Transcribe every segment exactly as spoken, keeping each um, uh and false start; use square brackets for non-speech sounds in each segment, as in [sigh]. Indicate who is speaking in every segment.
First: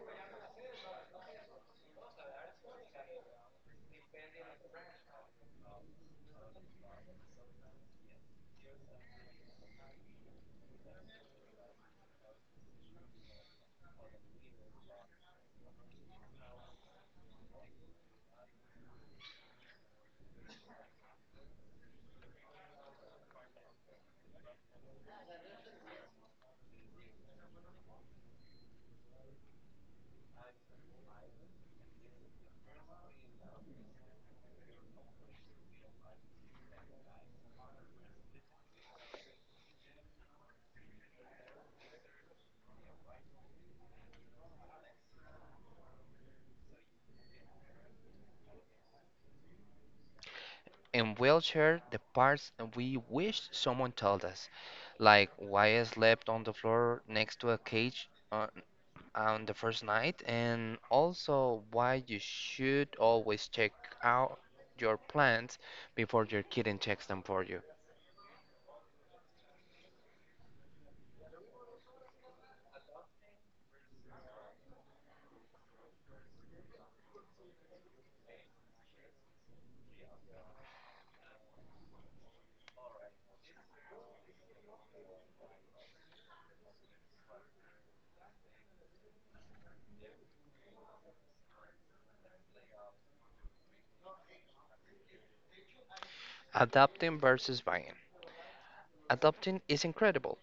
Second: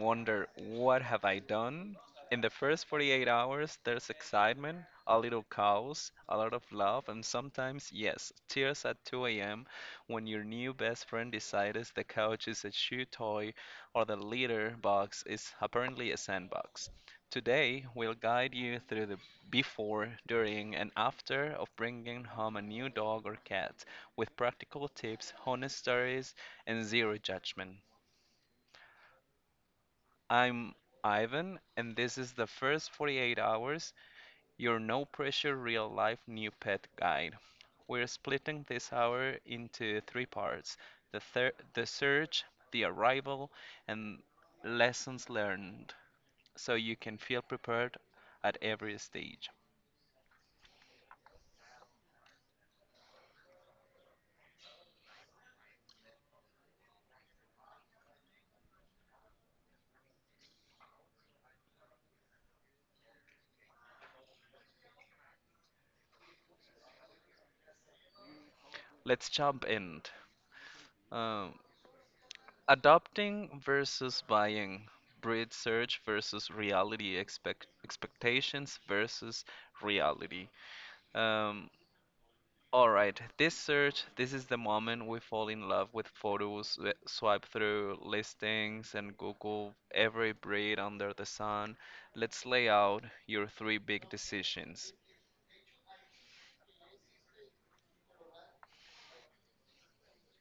Speaker 1: wonder, what have I done? In the first forty-eight hours, there's excitement, a little chaos, a lot of love, and sometimes, yes, tears at two a m when your new best friend decides the couch is a shoe toy or the litter box is apparently a sandbox. Today, we'll guide you through the before, during, and after of bringing home a new dog or cat with practical tips, honest stories, and zero judgment. I'm Ivan, and this is the first forty-eight hours, your no pressure real life new pet guide. We're splitting this hour into three parts, the, thir- the search, the arrival, and lessons learned, so you can feel prepared at every stage.
Speaker 2: And we'll share the parts we wish someone told us, like why I slept on the floor next to a cage on, on the first night, and also why you should always check out your plants before your kitten checks them for you.
Speaker 1: Let's jump in. Um, Adopting versus buying, breed search versus reality, expect- expectations versus reality. Um, All right, this search, this is the moment we fall in love with photos, we swipe through listings and Google every breed under the sun. Let's lay out your three big decisions.
Speaker 2: Adopting versus buying. Adopting is incredible.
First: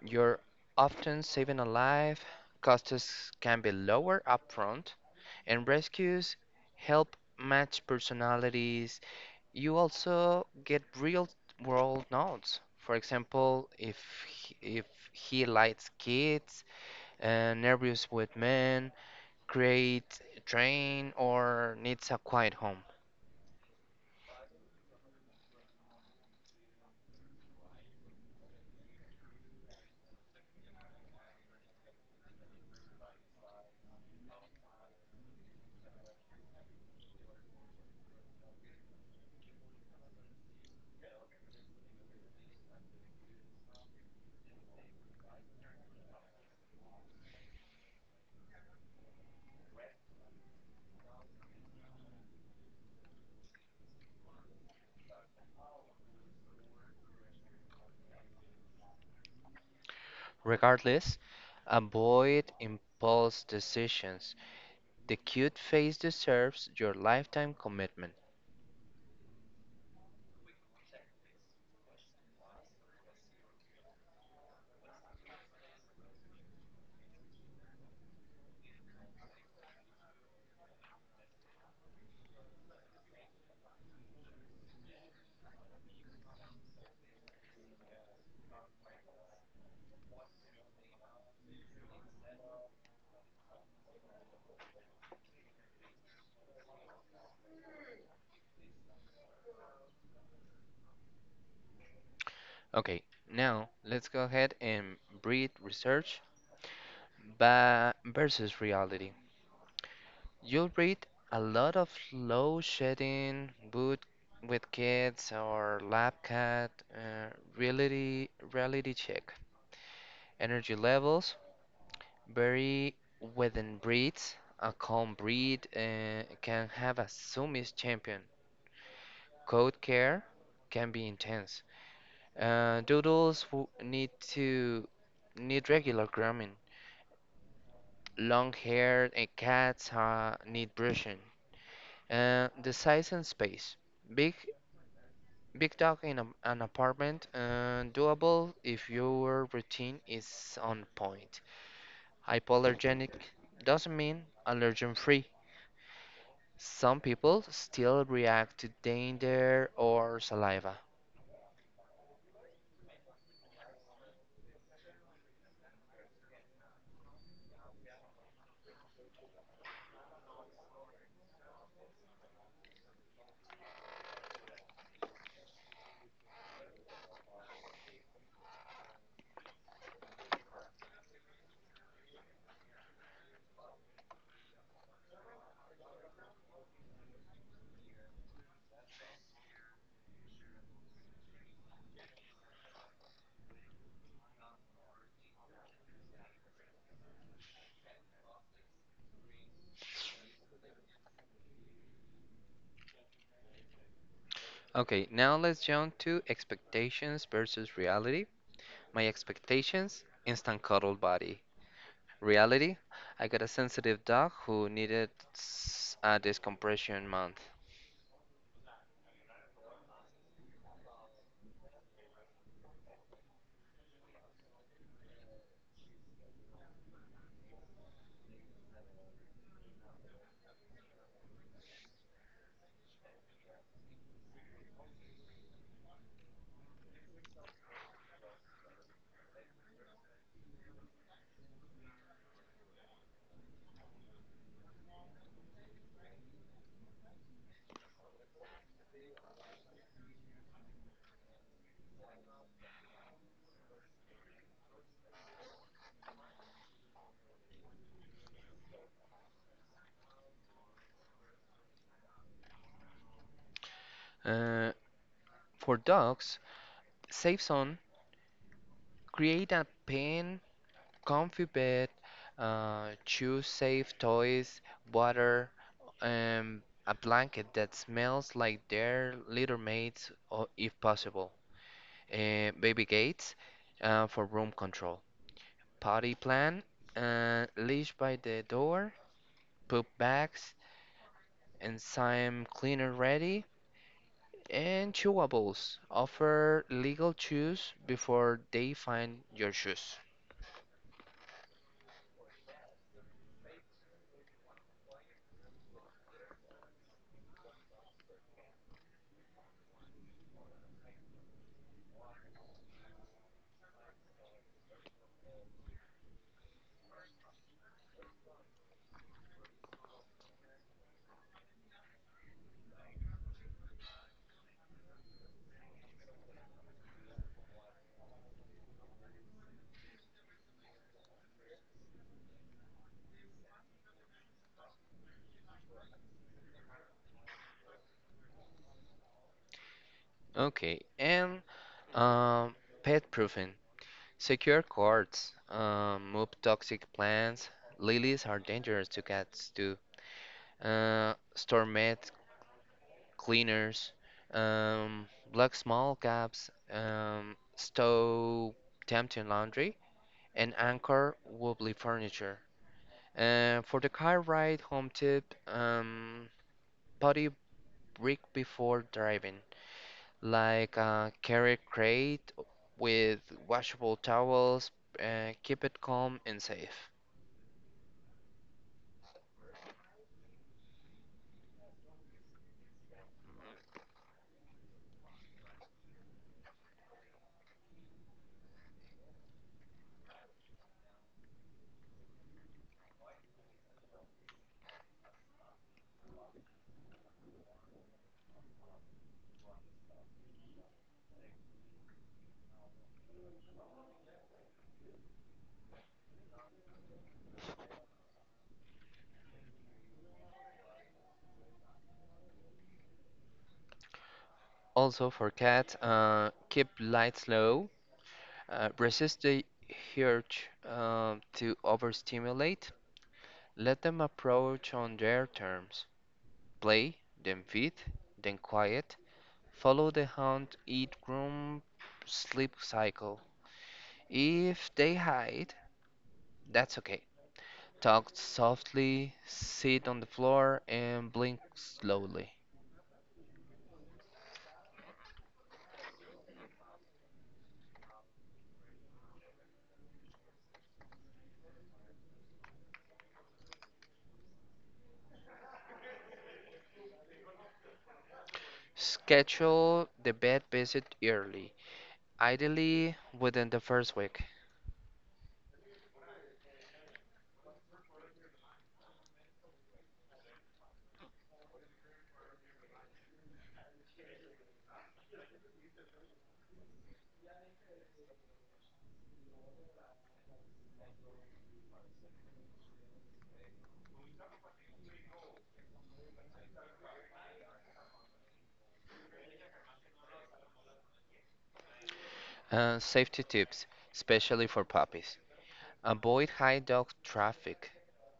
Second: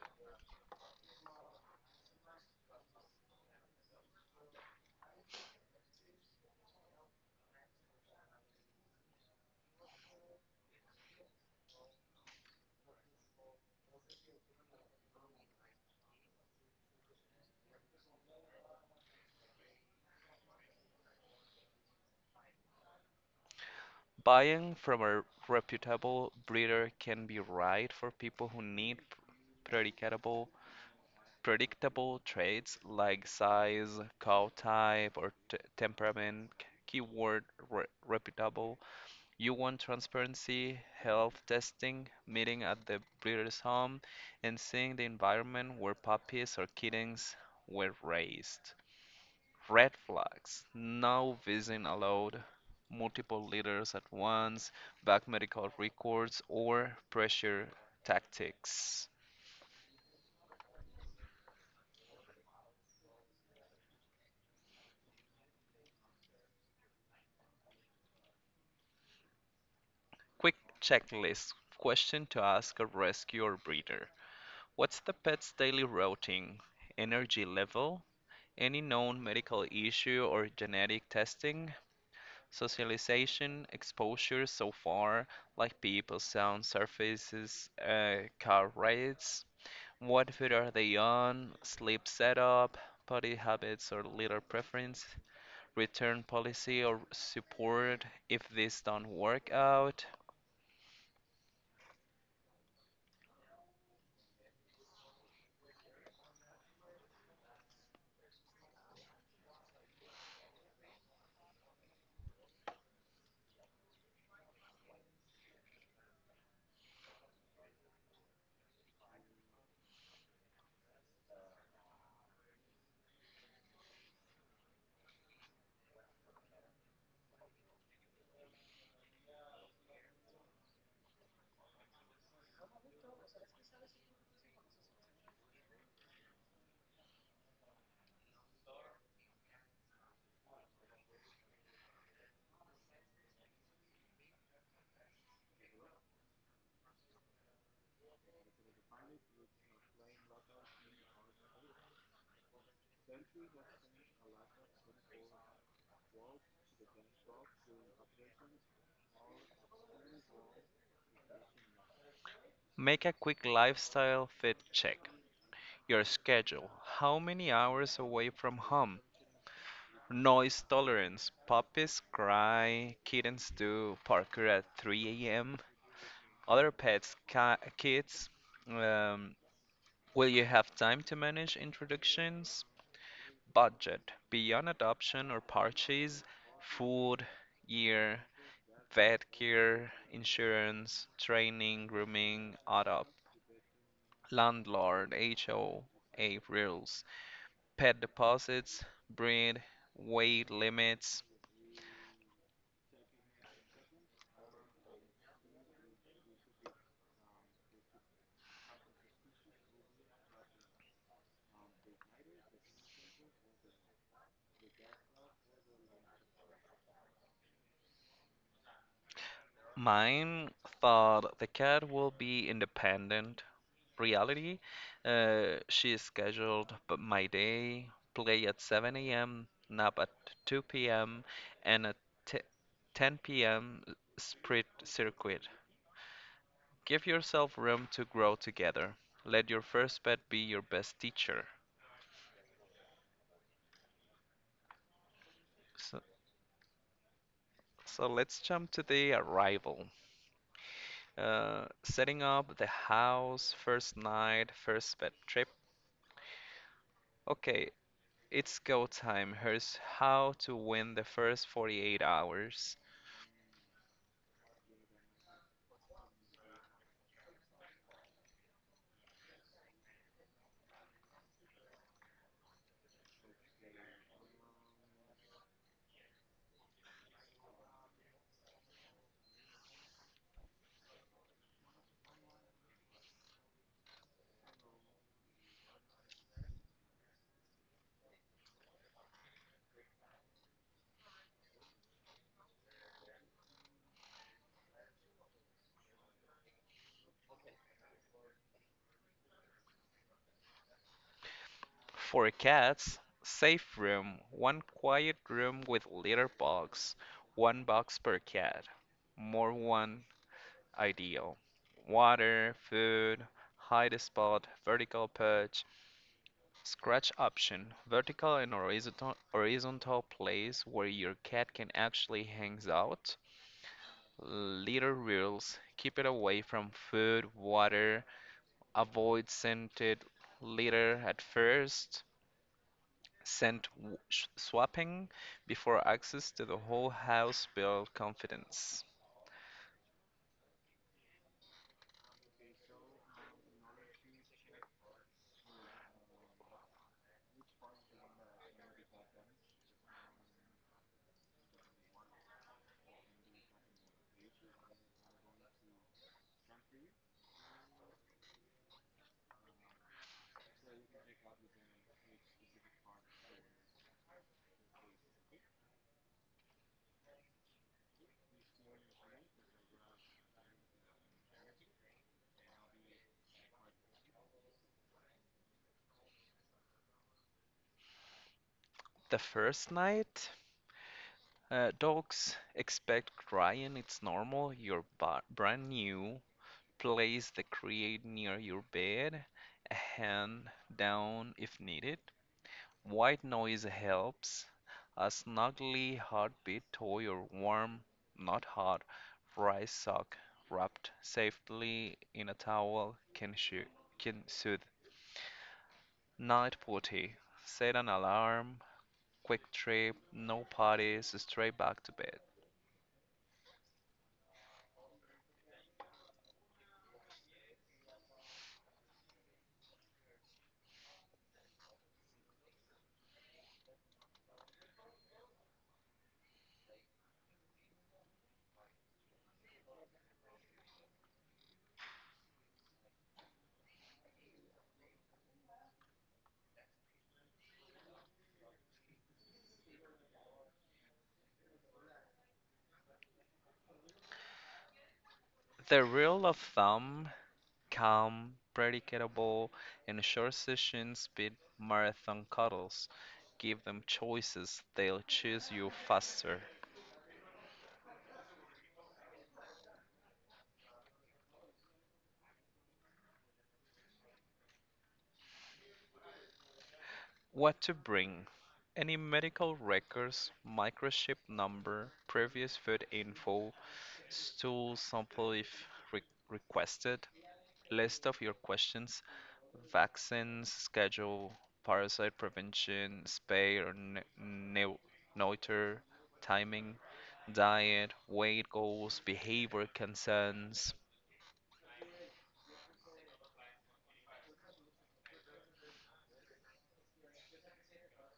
Speaker 2: You're often saving a life, costs can be lower upfront, and rescues help match personalities. You also get real world notes. For example, if he, if he likes kids, uh, nervous with men, great train, or needs a quiet home.
Speaker 1: Buying from a reputable breeder can be right for people who need predictable predictable traits like size, cow type, or t temperament. Keyword re reputable. You want transparency, health testing, meeting at the breeder's home, and seeing the environment where puppies or kittens were raised. Red flags: no visiting allowed, multiple litters at once, back medical records, or pressure tactics.
Speaker 2: Regardless, avoid impulse decisions. The cute face deserves your lifetime commitment.
Speaker 1: Quick checklist, question to ask a rescue or breeder: What's the pet's daily routine? Energy level? Any known medical issue or genetic testing, socialization, exposure so far, like people, sound, surfaces, uh, car rides, what food are they on, sleep setup, body habits or litter preference, return policy or support if this don't work out.
Speaker 2: Okay, now let's go ahead and breed research ba- versus reality. You'll read a lot of low shedding, boot with kids or lab cat, uh, reality reality check. Energy levels vary within breeds. A calm breed uh, can have a sumis champion. Coat care can be intense. Uh, doodles w- need to need regular grooming. Long-haired uh, cats uh, need brushing. Uh, the size and space. Big Big dog in a, an apartment, uh, doable if your routine is on point. Hypoallergenic doesn't mean allergen free. Some people still react to dander or saliva.
Speaker 1: Make a quick lifestyle fit check. Your schedule. How many hours away from home? Noise tolerance. Puppies cry, kittens do parkour at three a m. Other pets, ca- kids. Um, will you have time to manage introductions? Budget. Beyond adoption or purchase, food, year, vet care, insurance, training, grooming, adopt, landlord, H O A rules, pet deposits, breed, weight limits.
Speaker 2: Okay, now let's jump to expectations versus reality. My expectations: instant cuddle body. Reality: I got a sensitive dog who needed s- a decompression month.
Speaker 1: Mine thought the cat will be independent. Reality, uh, she is scheduled, but my day: play at seven a m, nap at two p m, and at t- ten p m sprint circuit. Give yourself room to grow together. Let your first pet be your best teacher. So, so let's jump to the arrival. Uh, setting up the house, first night, first pet trip. Okay, it's go time. Here's how to win the first forty-eight hours.
Speaker 2: Uh, for dogs, save zone, create a pen, comfy bed, uh, choose safe toys, water, and a blanket that smells like their little mates, or if possible. Uh, baby gates uh, for room control. Potty plan, uh, leash by the door, poop bags, and some cleaner ready. And chewables. Offer legal chews before they find your shoes.
Speaker 1: For cats, safe room, one quiet room with litter box, one box per cat. More one ideal. Water, food, hide spot, vertical perch, scratch option, vertical and horizontal horizontal place where your cat can actually hangs out. Litter rules, keep it away from food, water. Avoid scented litter at first. Scent w- sh- swapping before access to the whole house build confidence.
Speaker 2: Okay, and um, pet proof. Secure cords, um, move toxic plants. Lilies are dangerous to cats too. Uh, store meth cleaners, um, block small gaps, um, stow tempting laundry, and anchor wobbly furniture. Uh, for the car ride home tip, um, potty break before driving, like a carry crate with washable towels. Uh, keep it calm and safe.
Speaker 1: The first night, uh, dogs expect crying. It's normal. You're ba- brand new. Place the crate near your bed, a hand down if needed. White noise helps, a snuggly heartbeat to your warm, not hot, dry sock wrapped safely in a towel can, shoo- can soothe. Night putty. Set an alarm, quick trip, no parties, straight back to bed.
Speaker 2: Also for cat, uh, keep lights low, uh, resist the urge um, to overstimulate. Let them approach on their terms, play, then feed, then quiet, follow the hunt, eat, groom, sleep cycle. If they hide, that's okay. Talk softly, sit on the floor, and blink slowly.
Speaker 1: The rule of thumb: calm, predictable, and short session speed marathon cuddles. Give them choices, they'll choose you faster.
Speaker 2: Schedule the bed visit early, ideally within the first week.
Speaker 1: What to bring? Any medical records, microchip number, previous food info, stool sample if re- requested, list of your questions, vaccines, schedule, parasite prevention, spay or ne- neu- neuter, timing, diet, weight goals, behavior concerns.
Speaker 2: Uh, safety tips, especially for puppies. Avoid high dog traffic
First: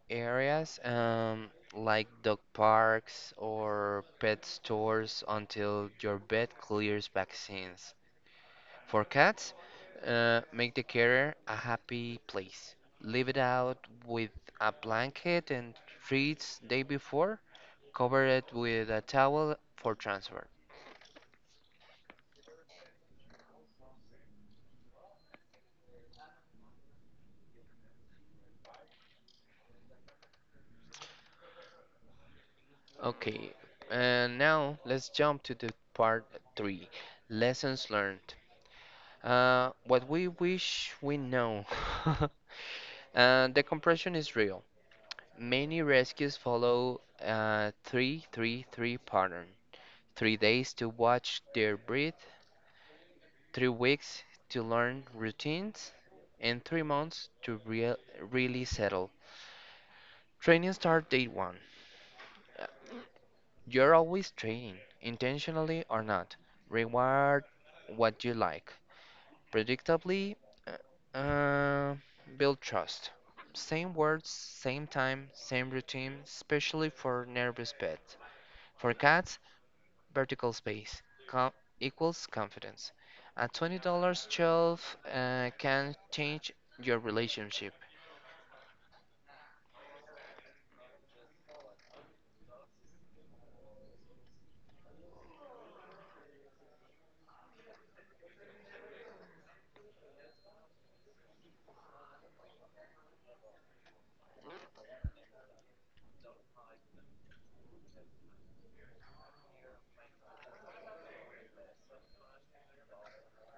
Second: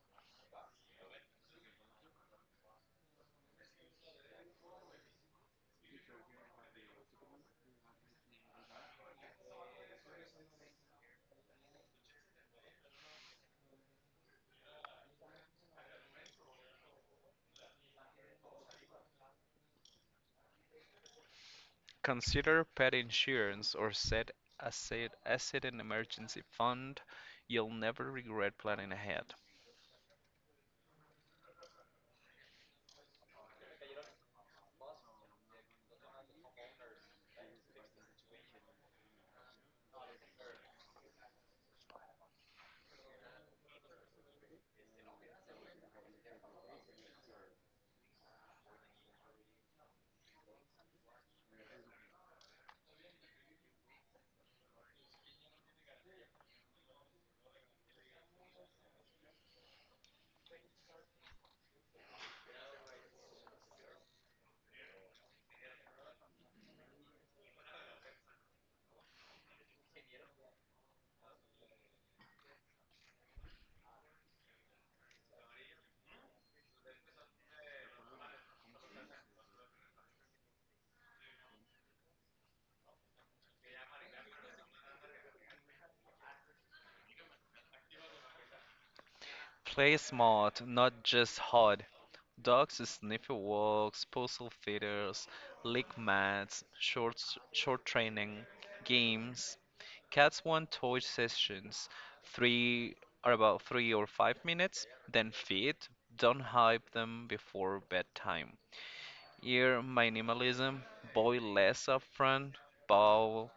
Speaker 2: areas, um, like dog parks or pet stores, until your vet clears vaccines. For cats, uh, make the carrier a happy place. Leave it out with a blanket and treats day before. Cover it with a towel for transfer.
Speaker 1: Consider pet insurance or set aside aside an emergency fund. You'll never regret planning ahead.
Speaker 2: Okay, and now let's jump to the part three, lessons learned. Uh, what we wish we know. [laughs] Uh, the compression is real. Many rescues follow a three-three-three pattern. Three days to watch their breath, three weeks to learn routines, and three months to real really settle. Training start day one. You're always trading, intentionally or not. Reward what you like. Predictably, uh, uh, build trust. Same words, same time, same routine, especially for nervous pets. For cats, vertical space com- equals confidence. A twenty dollars shelf uh, can change your relationship.
Speaker 1: Play smart, not just hard. Dogs sniff your walks, puzzle feeders, lick mats, short short training, games. Cats want toy sessions, three are about three or five minutes, then feed. Don't hype them before bedtime. Here, minimalism, buy less upfront: bowl,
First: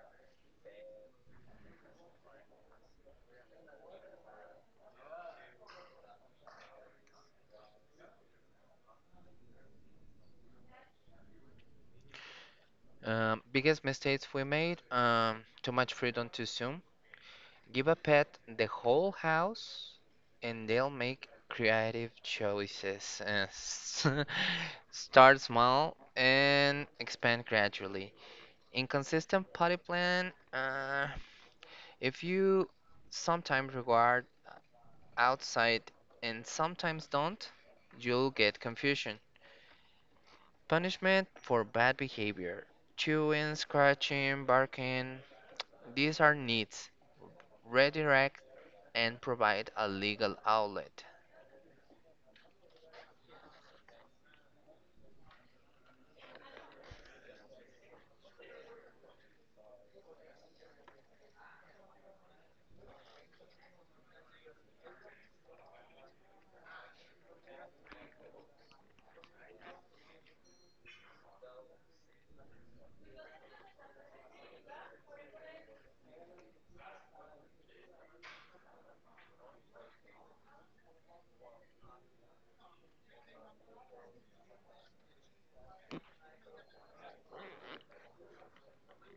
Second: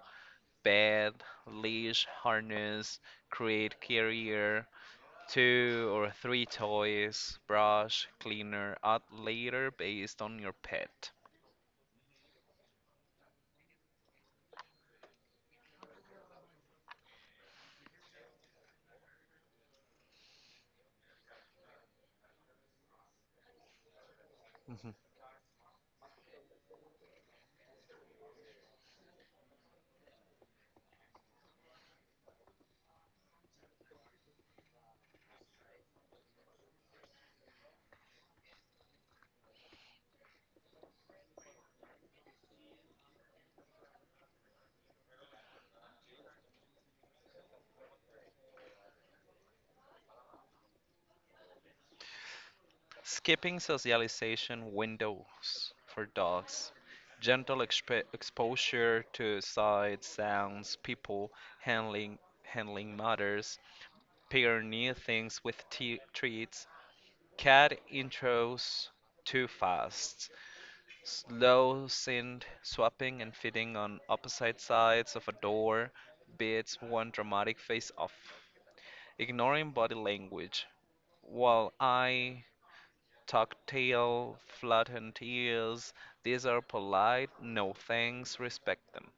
Speaker 1: bed, leash, harness, create carrier, two or three toys, brush, cleaner, add later based on your pet.
Speaker 2: Um, biggest mistakes we made: um, too much freedom too soon. Give a pet the whole house and they'll make creative choices. Uh, s- [laughs]
Speaker 1: Mhm.
Speaker 2: Start small and expand gradually. Inconsistent potty plan. Uh, if you sometimes regard outside and sometimes don't, you'll get confusion. Punishment for bad behavior: chewing, scratching, barking. These are needs. Redirect and provide a legal outlet.
Speaker 1: Skipping socialization windows for dogs. Gentle exp- exposure to sights, sounds, people, handling handling matters. Pair new things with t- treats. Cat intros too fast, slow synth swapping and fitting on opposite sides of a door beats one dramatic face off. Ignoring body language. While I tuck tail, flatten ears, these are polite, no thanks, respect them.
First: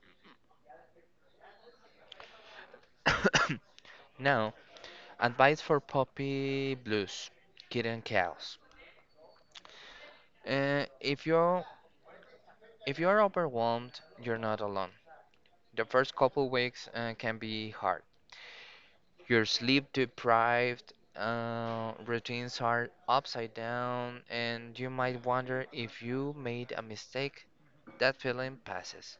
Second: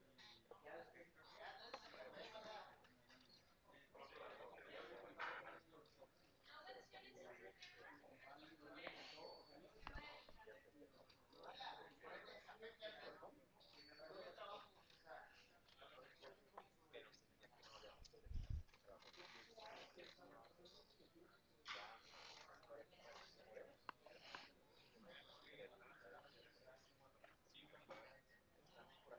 Speaker 2: [coughs] Now, advice for puppy blues, kitten chaos. Uh, if you're if you're overwhelmed, you're not alone. The first couple weeks uh, can be hard. You're sleep deprived, uh, routines are upside down, and you might wonder if you made a mistake. That feeling passes.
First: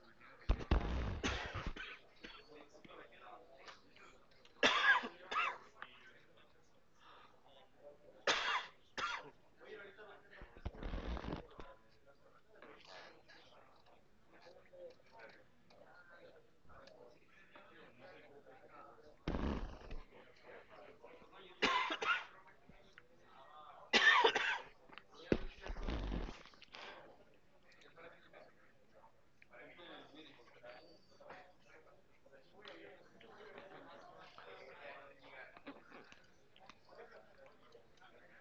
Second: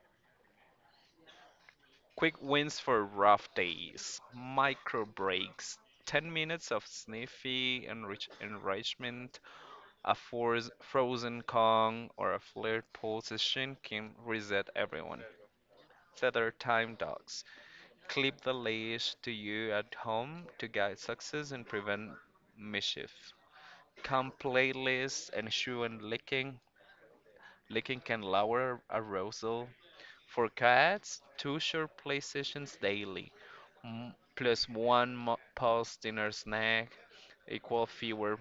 Speaker 1: Quick wins for rough days, micro breaks, ten minutes of sniffy enrich- enrichment. A force, frozen Kong or a flared position can reset everyone. Set our time dogs. Clip the leash to you at home to guide success and prevent mischief. Come playlists and shoe and licking. Licking can lower arousal. For cats, two short play sessions daily, m- plus one mo- post dinner snack, equal fewer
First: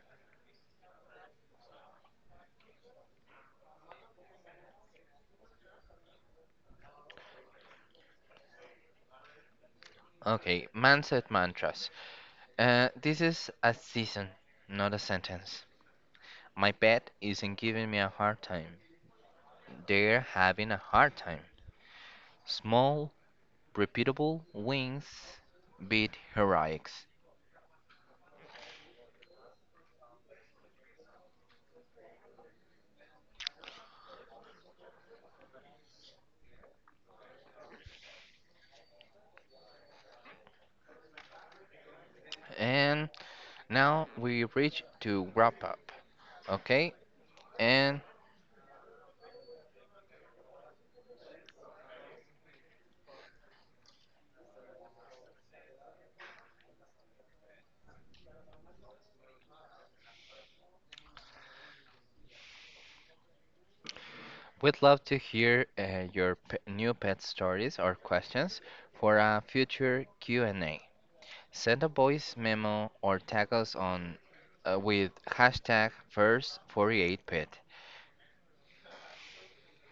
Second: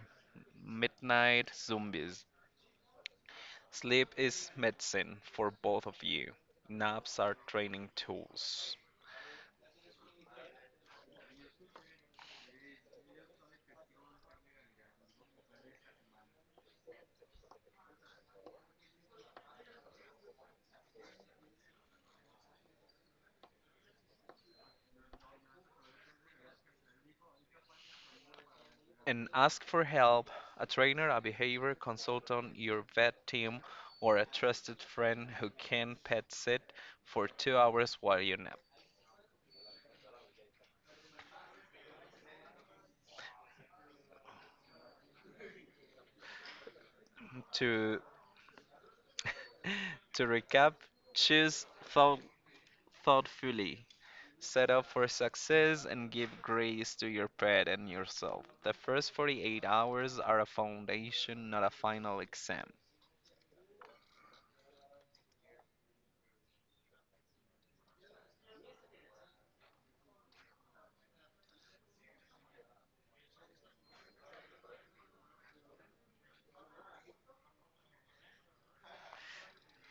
Speaker 1: midnight zombies. Sleep is medicine for both of you. Naps are training tools.
Speaker 2: Okay, mindset mantras. Uh, this is a season, not a sentence. My pet isn't giving me a hard time. They're having a hard time. Small, repeatable wins beat heroics.
Speaker 1: And ask for help. A trainer, a behavior consultant, your vet team, or a trusted friend who can pet sit for two hours while you nap.
Speaker 2: And now we reach to wrap up, okay?
Speaker 1: To
Speaker 2: And
Speaker 1: to recap, choose thought, thoughtfully. Set up for success and give grace to your pet and yourself. The first forty-eight hours are a foundation, not a final exam.
Speaker 2: we'd love to hear uh, your p- new pet stories or questions for a future Q and A. Send a voice memo or tag us on, uh, with hashtag first forty-eight pet.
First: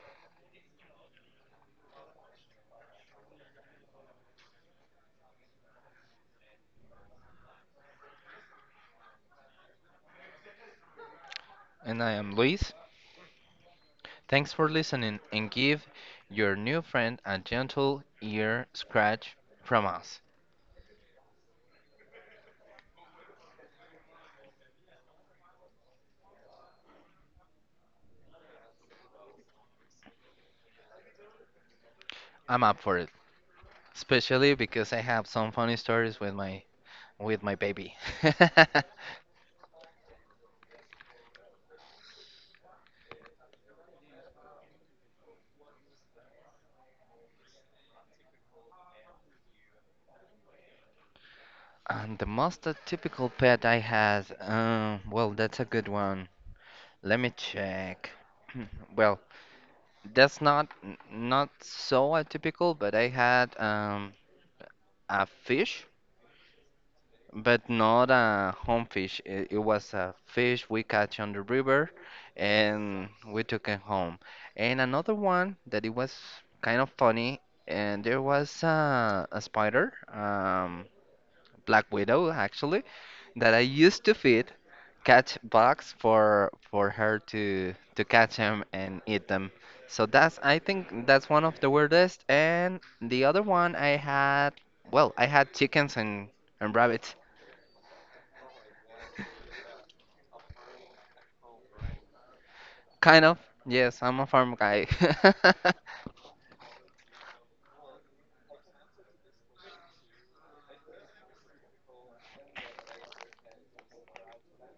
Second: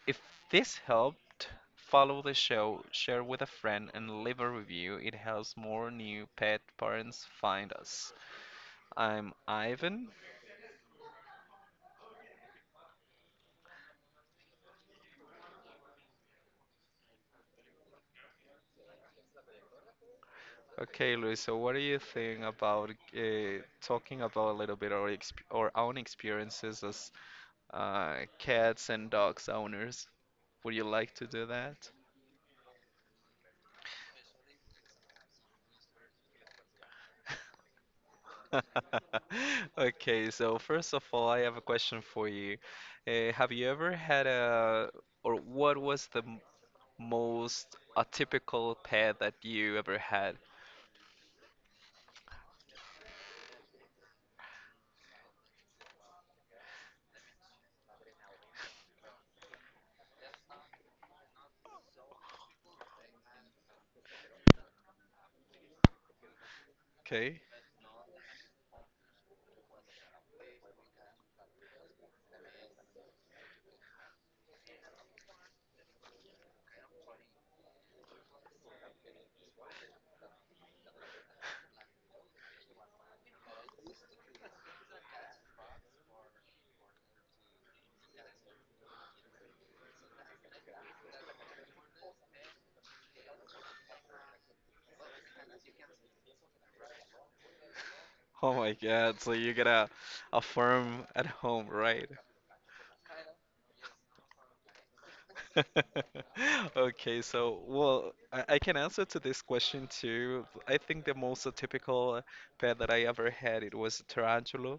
Speaker 1: If this helped, follow the show, share with a friend, and leave a review. It helps more new pet parents find us. I'm Ivan.
Speaker 2: And I am Luis. Thanks for listening, and give your new friend a gentle ear scratch from us.
Speaker 1: Okay, Luis, so what do you think about uh, talking about a little bit our, exp- our own experiences as uh, cats and dogs owners? Would you like to do that?
Speaker 2: I'm up for it, especially because I have some funny stories with my with my baby. [laughs]
Speaker 1: [laughs] Okay, so first of all, I have a question for you. Uh, have you ever had a, or what was the m- most atypical pet that you ever had?
Speaker 2: And the most typical pet I had, um, well, that's a good one. Let me check. [clears throat] Well, that's not n- not so atypical, but I had um, a fish,
Speaker 1: Okay.
Speaker 2: but
Speaker 1: [laughs]
Speaker 2: not a home fish. It, it was a fish we catch on the river, and we took it home. And another one that it was kind of funny, and there was a, a spider, um, black widow actually, that I used to feed, catch bugs for for her to to catch them and eat them. So that's I think that's one of the weirdest. And the other one I had, well, I had chickens and and rabbits.
Speaker 1: Oh my God. So you got a, a farm at home, right?
Speaker 2: Kind of. Yes, I'm a farm guy.
Speaker 1: [laughs] Okay. So, well, I, I can answer to this question too. I think the most atypical pet that I ever had it was a tarantula.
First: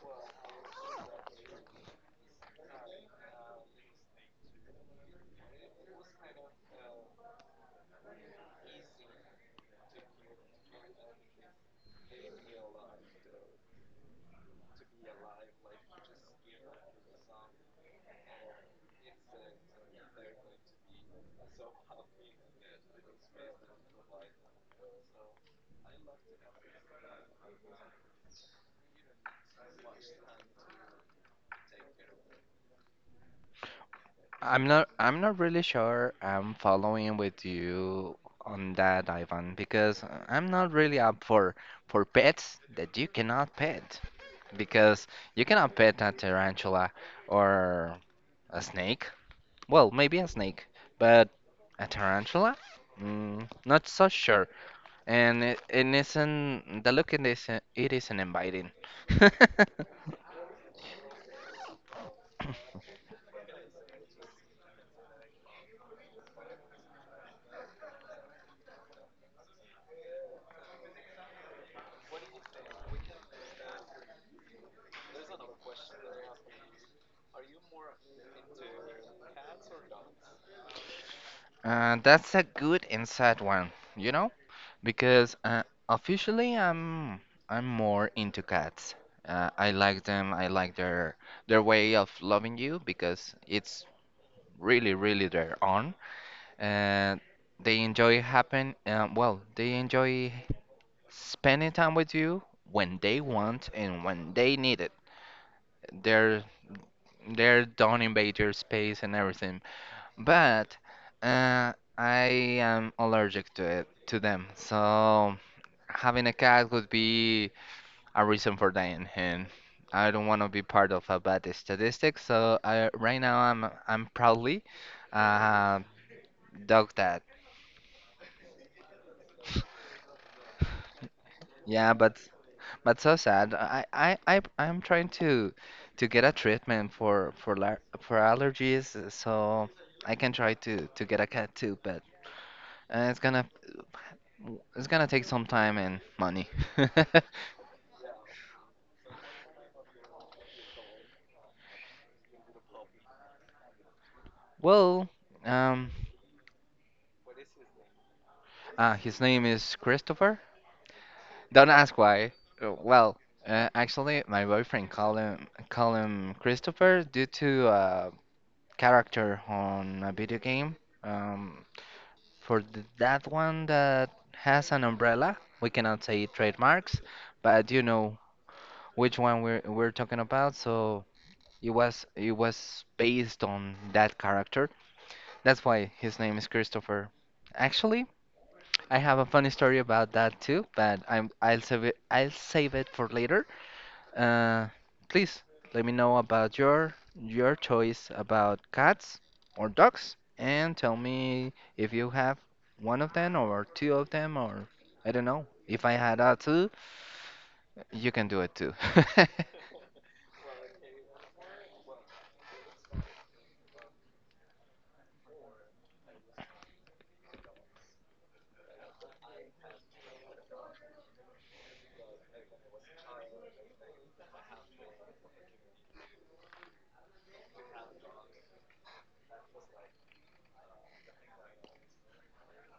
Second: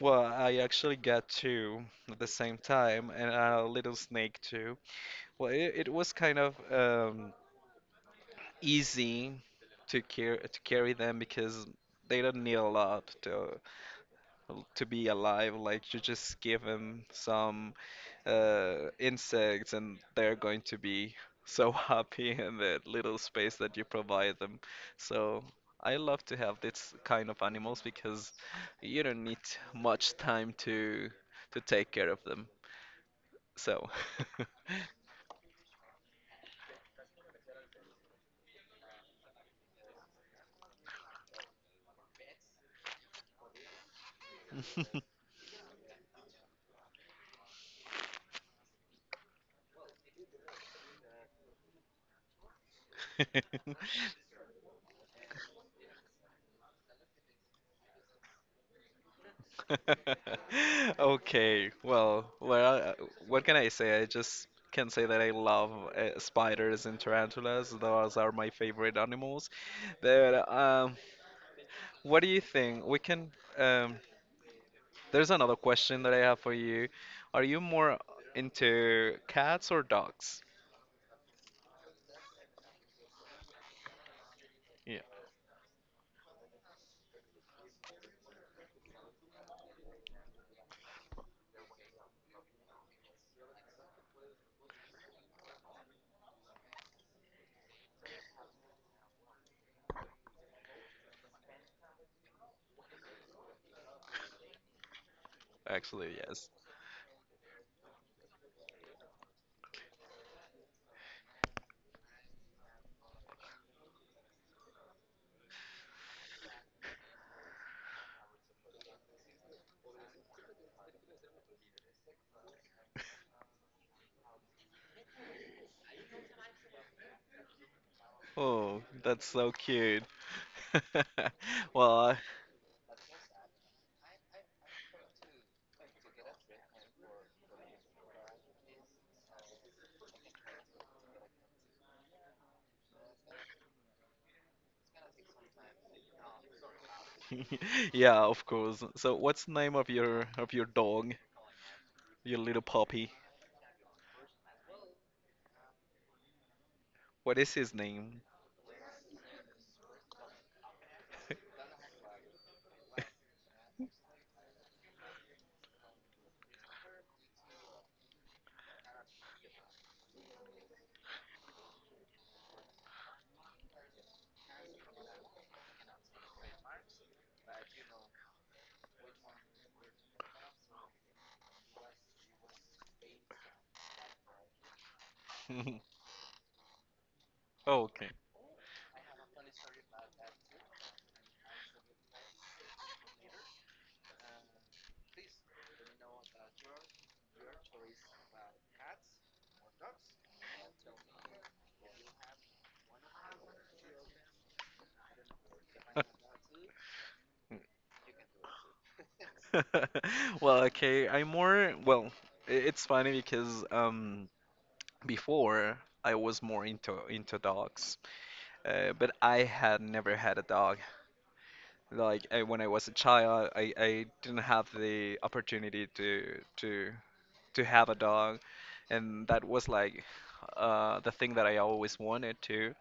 Speaker 1: Well, I actually got two at the same time and a little snake too. Well, it, it was kind of um, easy to carry to carry them because they don't need a lot to to be alive. Like you just give them some uh, insects and they're going to be so [laughs] happy in the little space that you provide them. So I love to have this kind of animals because you don't need much time to to take care of them. So
Speaker 2: [laughs] I'm not I'm not really sure I'm following with you on that, Ivan, because I'm not really up for for pets that you cannot pet, because you cannot pet a tarantula or a snake. Well, maybe a snake, but a tarantula? Mm, not so
Speaker 1: [laughs] [laughs]
Speaker 2: sure. And it, it isn't the look in this, it isn't inviting. [laughs]
Speaker 1: [laughs] Okay, well, well. uh, What can I say? I just can say that I love uh, spiders and tarantulas. Those are my favorite animals. Then, um, what do you think? We can. Um, there's another question that I have for you. Are you more into cats or dogs?
Speaker 2: Uh, that's a good inside one, you know,
Speaker 1: Yeah,
Speaker 2: Because uh, officially I'm I'm more into cats. Uh, I like them. I like their their way of loving you, because it's really really their own, and they enjoy happen. Um, well, they enjoy spending time with you when they want and when they need it.
Speaker 1: actually,
Speaker 2: They're
Speaker 1: yes.
Speaker 2: they're don't invade your space and everything. But uh, I am allergic to it, to them. So having a cat would be a reason for dying, and I don't want to be part of a bad statistic. So I, right now I'm I'm proudly uh, dog dad.
Speaker 1: Oh, that's so cute. [laughs]
Speaker 2: Yeah,
Speaker 1: Well,
Speaker 2: but but so sad. I I I I'm trying to to get a treatment for for lar- for allergies, so I can try to to get a cat too, but. Uh, it's gonna It's gonna take some time and money. [laughs]
Speaker 1: [laughs] yeah, of course. So, what's the name of your of your dog? You little puppy.
Speaker 2: Well, um,
Speaker 1: What is his name?
Speaker 2: uh, his name is Christopher. Don't ask why. Uh, Well, uh, actually, my boyfriend called him call him Christopher due to a character on a video game. Um, for th that one that has an umbrella, we cannot say trademarks, but you know which one we're we're talking about. So it was it was based on that character. That's why
Speaker 1: [laughs]
Speaker 2: his name is Christopher.
Speaker 1: Oh,
Speaker 2: Actually,
Speaker 1: okay.
Speaker 2: I have a funny story about that too, but I'm I'll save it I'll save it for later. Uh, please let me know about your your choice about cats or dogs, and tell me if you have one of them or two of them or I don't know. If I had a two, you can do it too. [laughs]
Speaker 1: [laughs] Well, okay. I'm more well. i- It's funny because um before I was more into into dogs, uh, but I had never had a dog. Like I, when I was a child, I, I didn't have the opportunity to to to have a dog, and that was like uh the thing that I always wanted to.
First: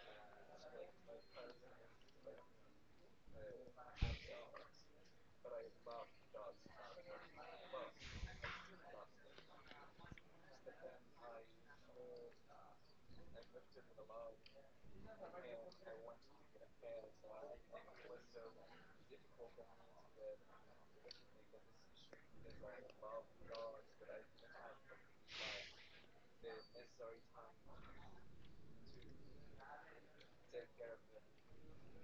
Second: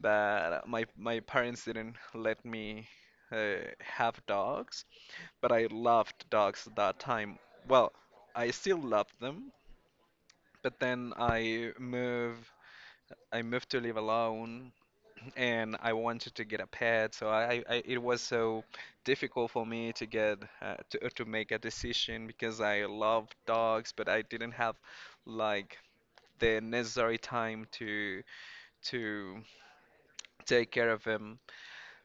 Speaker 1: But my my parents didn't let me uh, have dogs. But I loved dogs at that time. Well, I still love them, but then I move. I moved to live alone, and I wanted to get a pet. So I, I it was so difficult for me to get uh, to to make a decision because I love dogs, but I didn't have like the necessary time to to take care of him.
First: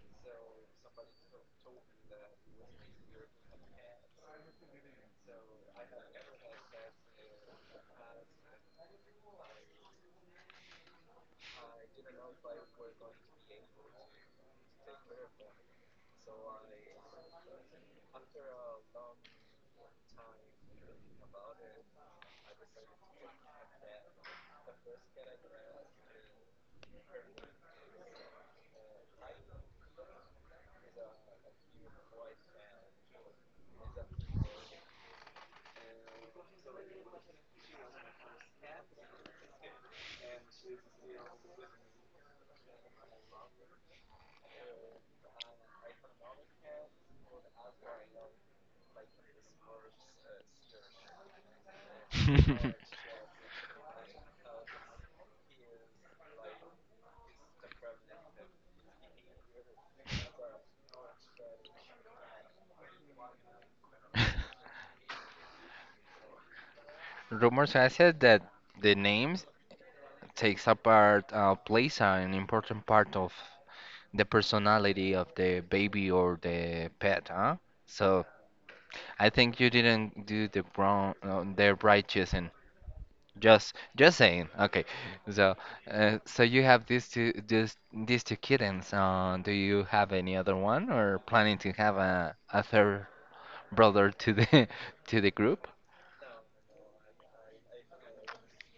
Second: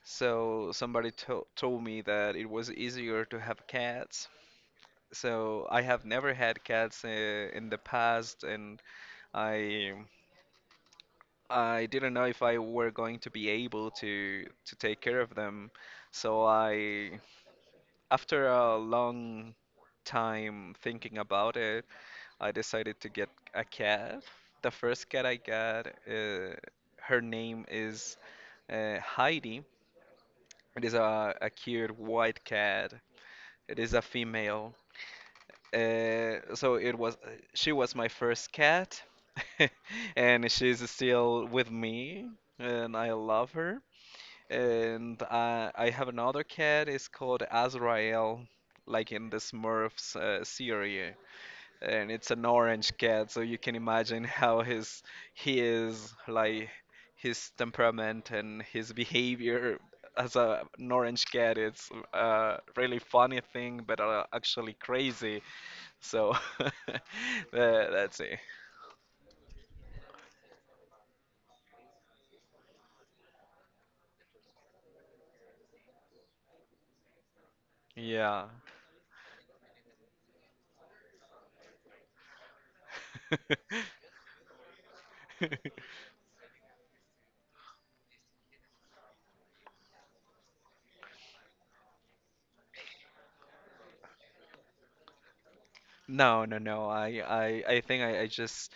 Speaker 1: So somebody to told me that it was easier to have cats. So I have never had cats uh, in the past, and I I didn't know if I were going to be able to to take care of them. So I, after a long time thinking about it, I decided to get a cat. The first cat I got, uh, her name is uh, Heidi. It is a, a cute white cat. It is a female. Uh, so it was She was my first cat, [laughs] and she's still with me, and I love her. And I I have another cat. It's called Azrael, like in the Smurfs uh, series, and it's an orange cat, so you can imagine how his he is like his temperament and his behavior as a, an orange cat. It's a really funny thing, but uh, actually crazy. So [laughs] that,
Speaker 2: Rumors has it
Speaker 1: that's it.
Speaker 2: that the names takes apart, uh, plays an important part of the personality of the baby or the pet, huh? So
Speaker 1: Yeah.
Speaker 2: I think you didn't do the brown, uh, the right choosing. Just, just saying. Okay, so,
Speaker 1: [laughs]
Speaker 2: uh, so you have these two, these these two kittens. Uh, do you have any other one, or planning to have a, a third brother to the [laughs] to the group?
Speaker 1: No, no, no. I, I, I think I, I just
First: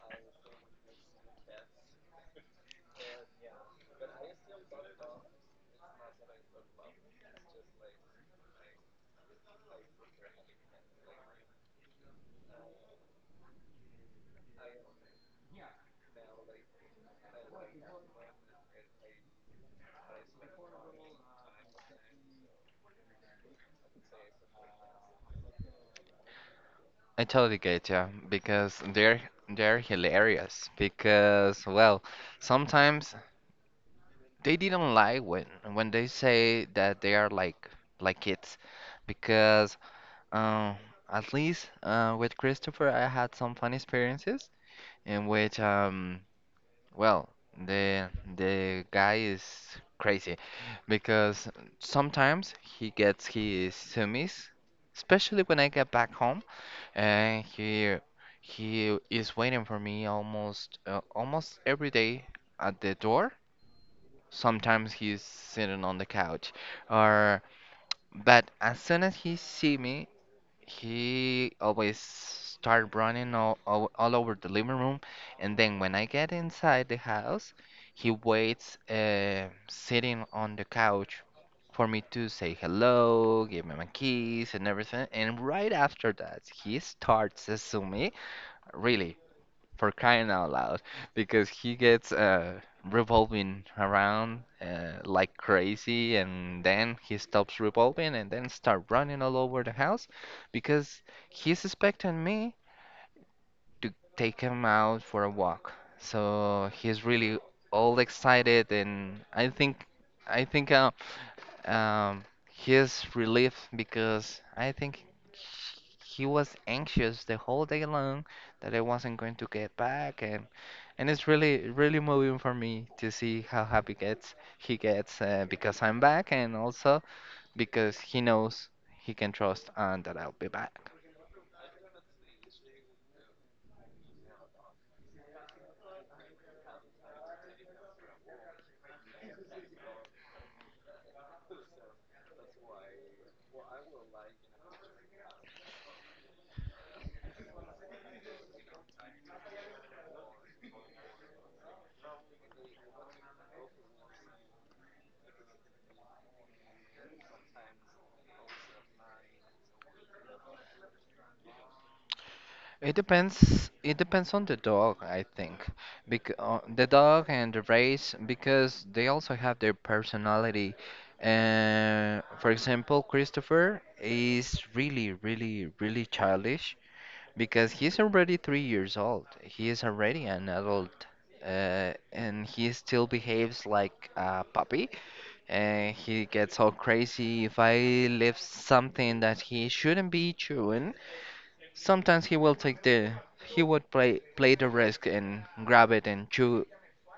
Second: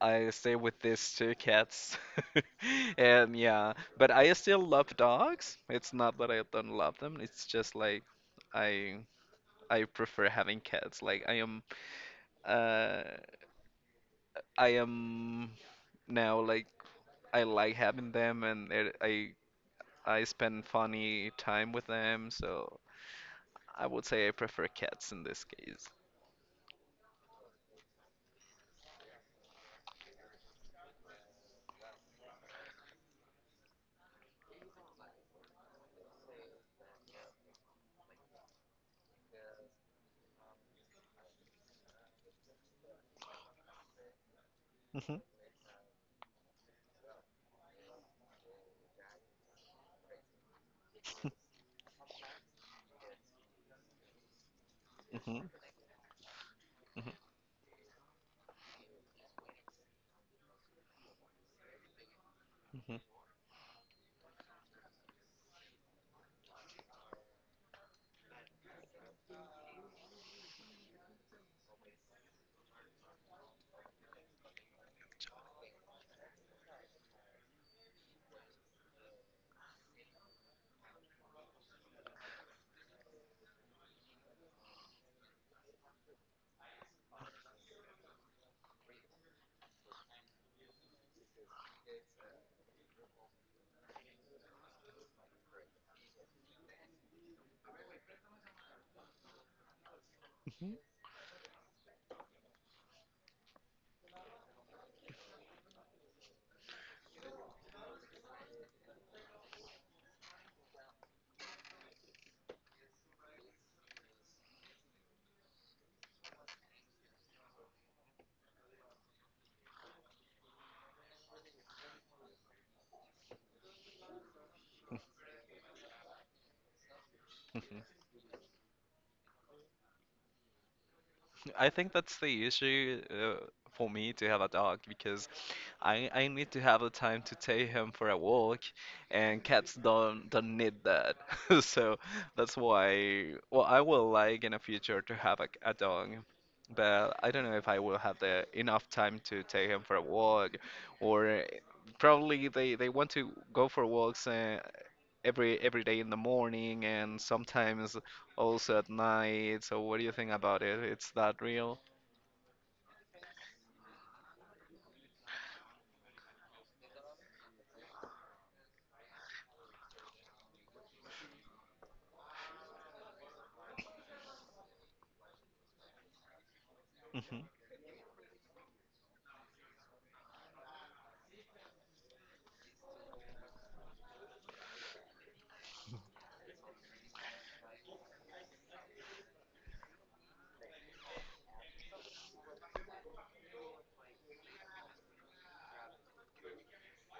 Speaker 1: I stay with these two cats. [laughs] And yeah, but I still love dogs. It's not that I don't love them. It's just like I I prefer having cats. Like I am uh I am now like I like having them and it, I I spend funny time with them. So I would say I prefer cats in this case.
Speaker 2: I totally get ya, because they're they're hilarious, because well sometimes they didn't lie when when they say that they are like like kids, because um at least uh, with Christopher I had some fun experiences
Speaker 1: Mhm,
Speaker 2: in which um well the the guy is crazy, because sometimes he gets his sumis, especially
Speaker 1: mhm,
Speaker 2: when I get back home,
Speaker 1: mhm,
Speaker 2: and he he is waiting for me almost, uh, almost every day at the
Speaker 1: mhm,
Speaker 2: door. Sometimes he's sitting on the couch, or, but as soon as he see me, he always start running all, all all over the living room, and then when I get inside the house, he waits, uh, sitting on the couch for me to say hello, give him a kiss and everything. And right after that, he starts to sue me. Really, for crying out loud, because he gets uh, revolving around uh, like crazy, and then he stops revolving and then start running all over the house,
Speaker 1: mhm,
Speaker 2: because he's expecting me to take him out for a walk. So he's really all excited, and I think I think uh, um, his relief, because I think he was anxious the whole day long, that I wasn't going to get back, and and it's really really moving for me to see how happy gets he gets, uh, because I'm back, and also
Speaker 1: mhm.
Speaker 2: because he knows he can trust on that I'll be back.
Speaker 1: I think that's the issue, uh, for me to have a dog because I I need to have the time to take him for a walk, and cats don't don't need that. [laughs] So that's why. Well, I will like in the future to have a, a dog, but I don't know if I will have the enough time to take him for a walk, or probably they they want to go for walks, uh, every every day in the morning and sometimes also at night. So what do you think about it? It's that real?
Speaker 2: It depends. It depends on the dog, I think, because uh, the dog and the race, because they also have their personality. Uh, for example, Christopher is really, really, really childish because he's already three years old. He is already an adult, uh, and he still behaves like a puppy. And he gets all crazy if I leave something that he shouldn't be chewing. Sometimes he will take the he would play play the risk and grab it and chew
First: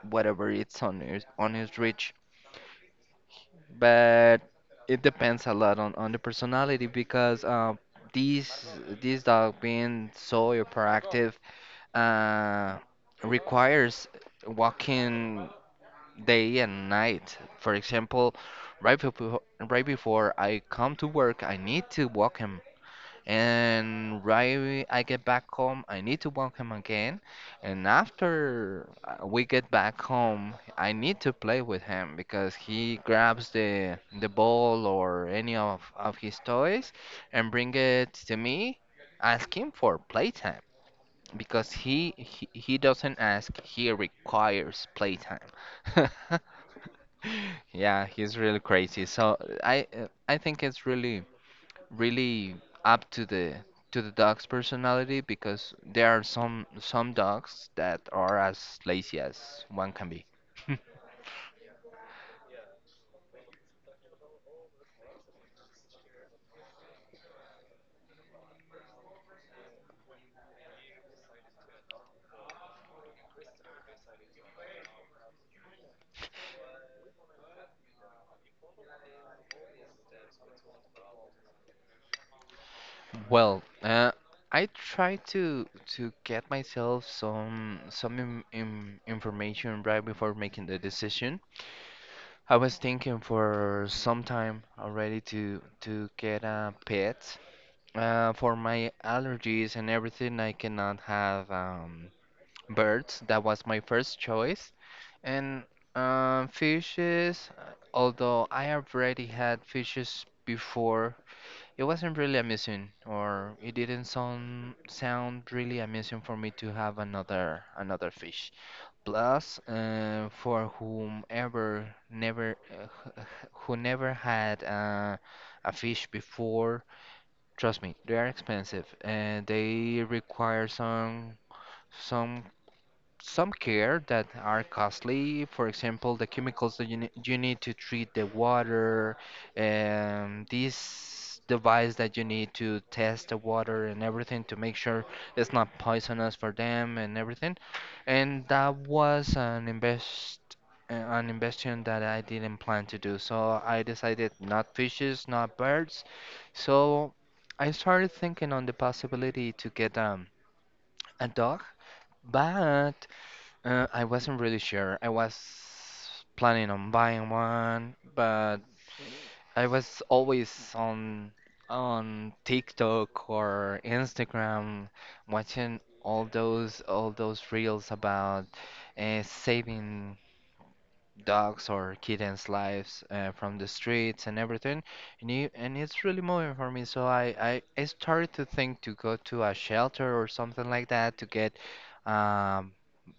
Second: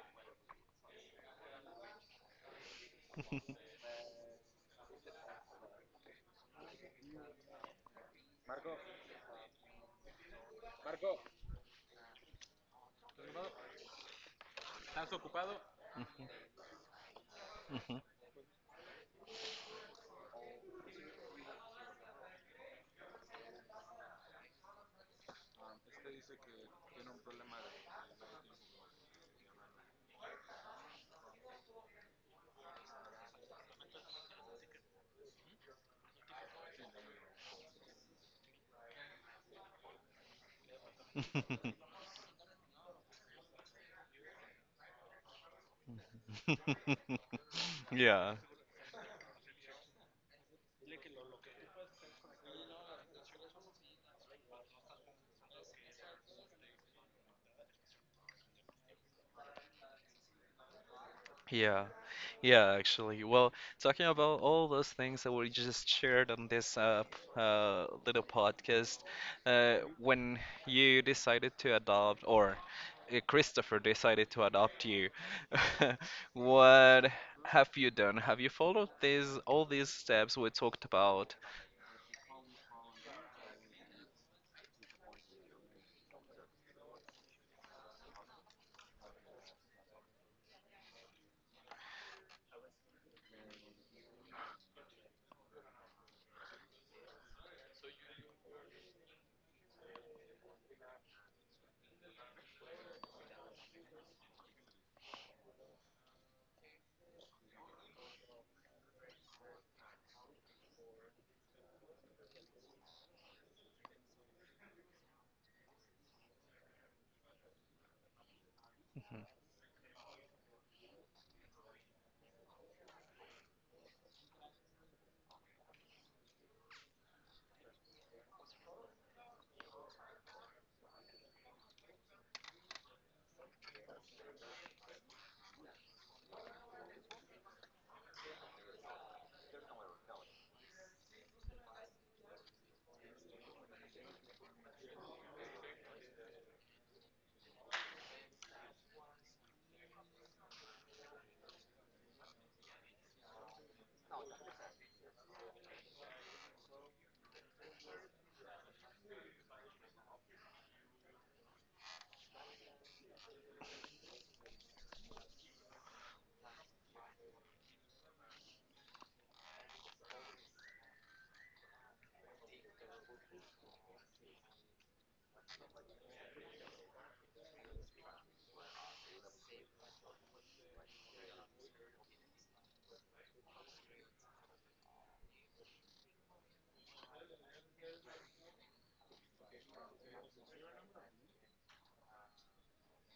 Speaker 2: whatever it's on his on his reach. But it depends a lot on, on the personality because uh, these this dog being so hyperactive, uh, requires walking day and night. For example, right before right before I come to work, I need to walk him, and right I get back home, I need to walk him again. And after uh, we get back home, I need to play with him because he grabs the the ball or any of, of his toys and bring it to me, asking for playtime because
Speaker 1: [laughs]
Speaker 2: he, he he doesn't ask, he requires playtime. [laughs]
Speaker 1: [laughs]
Speaker 2: Yeah, he's
Speaker 1: Yeah.
Speaker 2: really crazy. So I uh, I think it's really really up to the to the dog's personality because there are some some dogs that are as lazy as one can be. [laughs]
Speaker 1: Yeah, yeah, actually. Well, talking about all those things that we just shared on this uh, p- uh, little podcast, uh, when you decided to adopt, or uh, Christopher decided to adopt you, [laughs] what have you done? Have you followed these all these steps we talked about?
Speaker 2: Well, uh, I try to to get myself some some im im information right before making the decision. I was thinking for some time already to to get a pet. Uh, for my allergies and everything, I cannot have um, birds. That was my first choice, and um, fishes. Uh, although I already had fishes before, it wasn't really amusing, or it didn't sound sound really amusing for me to have another another fish.
Speaker 1: Mhm,
Speaker 2: Plus, uh, for whomever never uh, h- h- who never had uh, a fish before, trust me, they are expensive and they require some some some care that are costly. For example, the chemicals that you, ne- you need to treat the water, and this device that you need to test the water and everything to make sure it's not poisonous for them and everything. And that was an invest uh, an investment that I didn't plan to do. So I decided not fishes, not birds. So I started thinking on the possibility to get um, a dog, but uh, I wasn't really sure. I was planning on buying one, but I was always on on TikTok or Instagram watching all those all those reels about uh, saving dogs or kittens' lives uh, from the streets and everything. And, you, and it's really moving for me. So I, I, I started to think to go to a shelter or something like that to get, um,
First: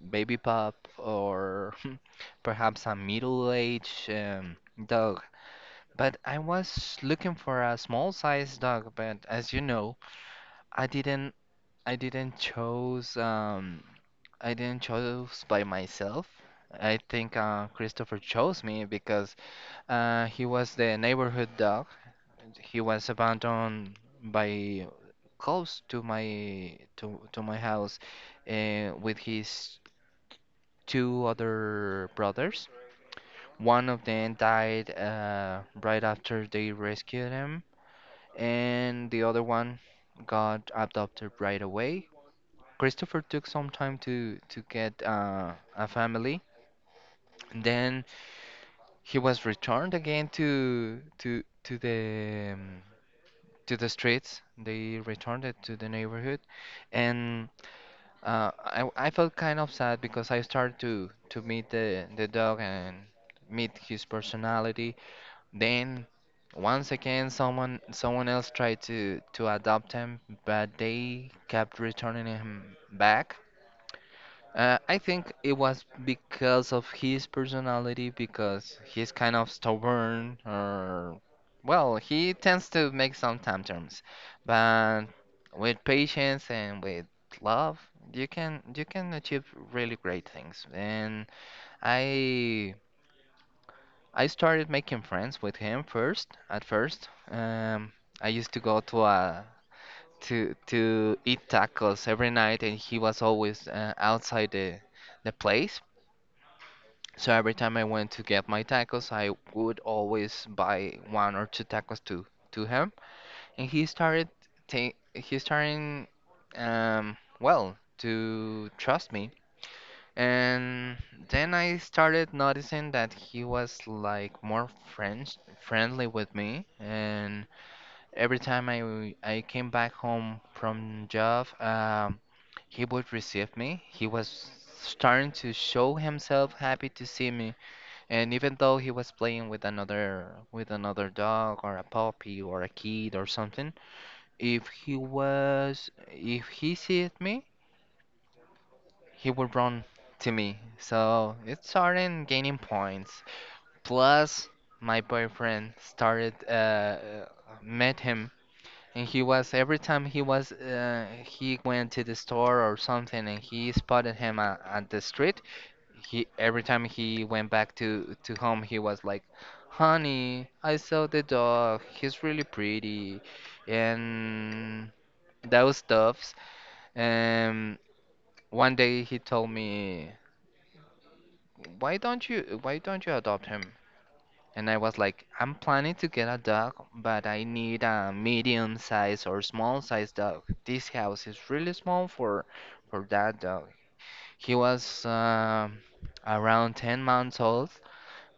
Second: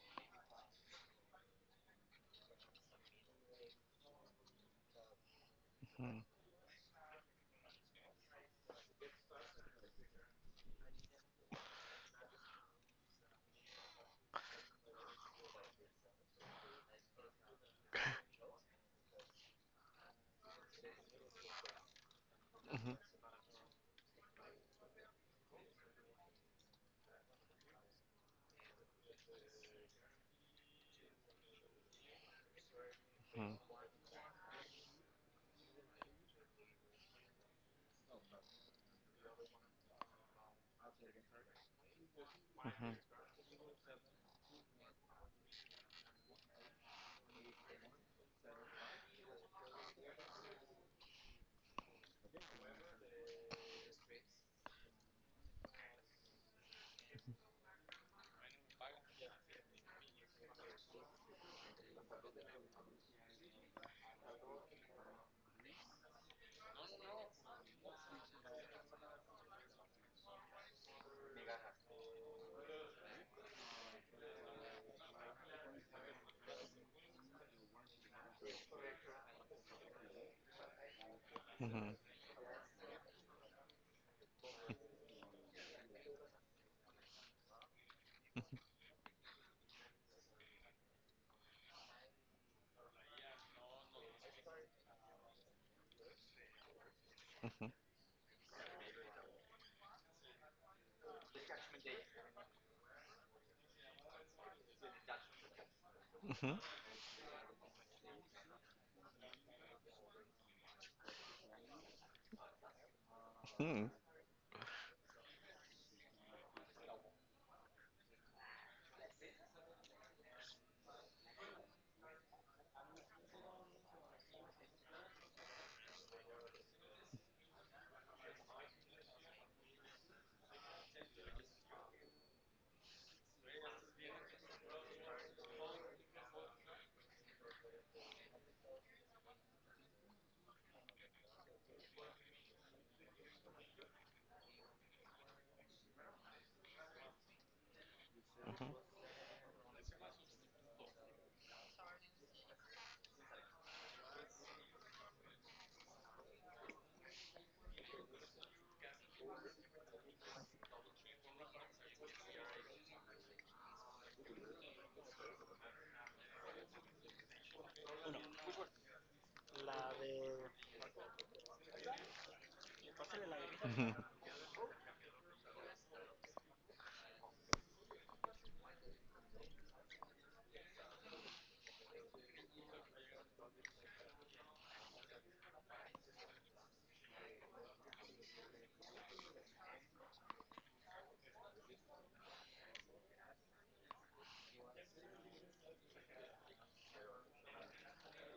Speaker 2: baby pup, or [laughs] perhaps a middle-aged, um, dog. But
Speaker 1: mhm,
Speaker 2: I was looking for a small size dog, but as you know, I didn't I didn't chose, um I didn't chose by myself. I think uh, Christopher chose me because uh, he was the neighborhood dog. He
Speaker 1: mhm,
Speaker 2: was abandoned by close to my to to my house uh, with his two other brothers. One of them died uh, right after they rescued him, and the other one got adopted right away.
Speaker 1: mhm,
Speaker 2: Christopher took some time to to get uh, a family. Then he was returned again to to to the, um, to the streets. They returned it to the neighborhood, and uh, I I felt kind of sad because I started to to meet the the dog and meet his personality. Then once again, someone someone else tried to to adopt him, but they kept returning him back. Uh, I think it was because of his personality, because he's kind of stubborn, or
Speaker 1: mhm,
Speaker 2: well, he tends to make some tantrums. But with patience and with love, you can you can achieve really great things. And I I started making friends with him first. At first,
Speaker 1: mhm,
Speaker 2: um, I used to go to a to to eat tacos every night, and he was always uh, outside the the place.
Speaker 1: mhm,
Speaker 2: So every time I went to get my tacos, I would always buy one or two tacos to to him,
Speaker 1: mhm,
Speaker 2: and he
Speaker 1: mhm,
Speaker 2: started ta- he starting, um well, to trust me. And then I started noticing that he was like more friends friendly with me, and every time I w- I came back home from job, um, he would receive me. He was starting to show himself happy to see me, and even though he was playing with another with another dog or a puppy or a kid or something, if he was if he sees me, he would run to me. So it started gaining points. Plus, my boyfriend started uh, uh, met him, and he was every time he was, uh, he went to the store or something, and he spotted him at, at the street. He, every time he went back to to home, he was like, "Honey, I saw the dog, he's really pretty,"
Speaker 1: mhm, mhm,
Speaker 2: and those stuffs. And one day he told me, why don't you why don't you adopt him?" And I was like, "I'm planning to get a dog, but I need a medium size or small size dog. This house is really small for for that dog." He was, um around ten months old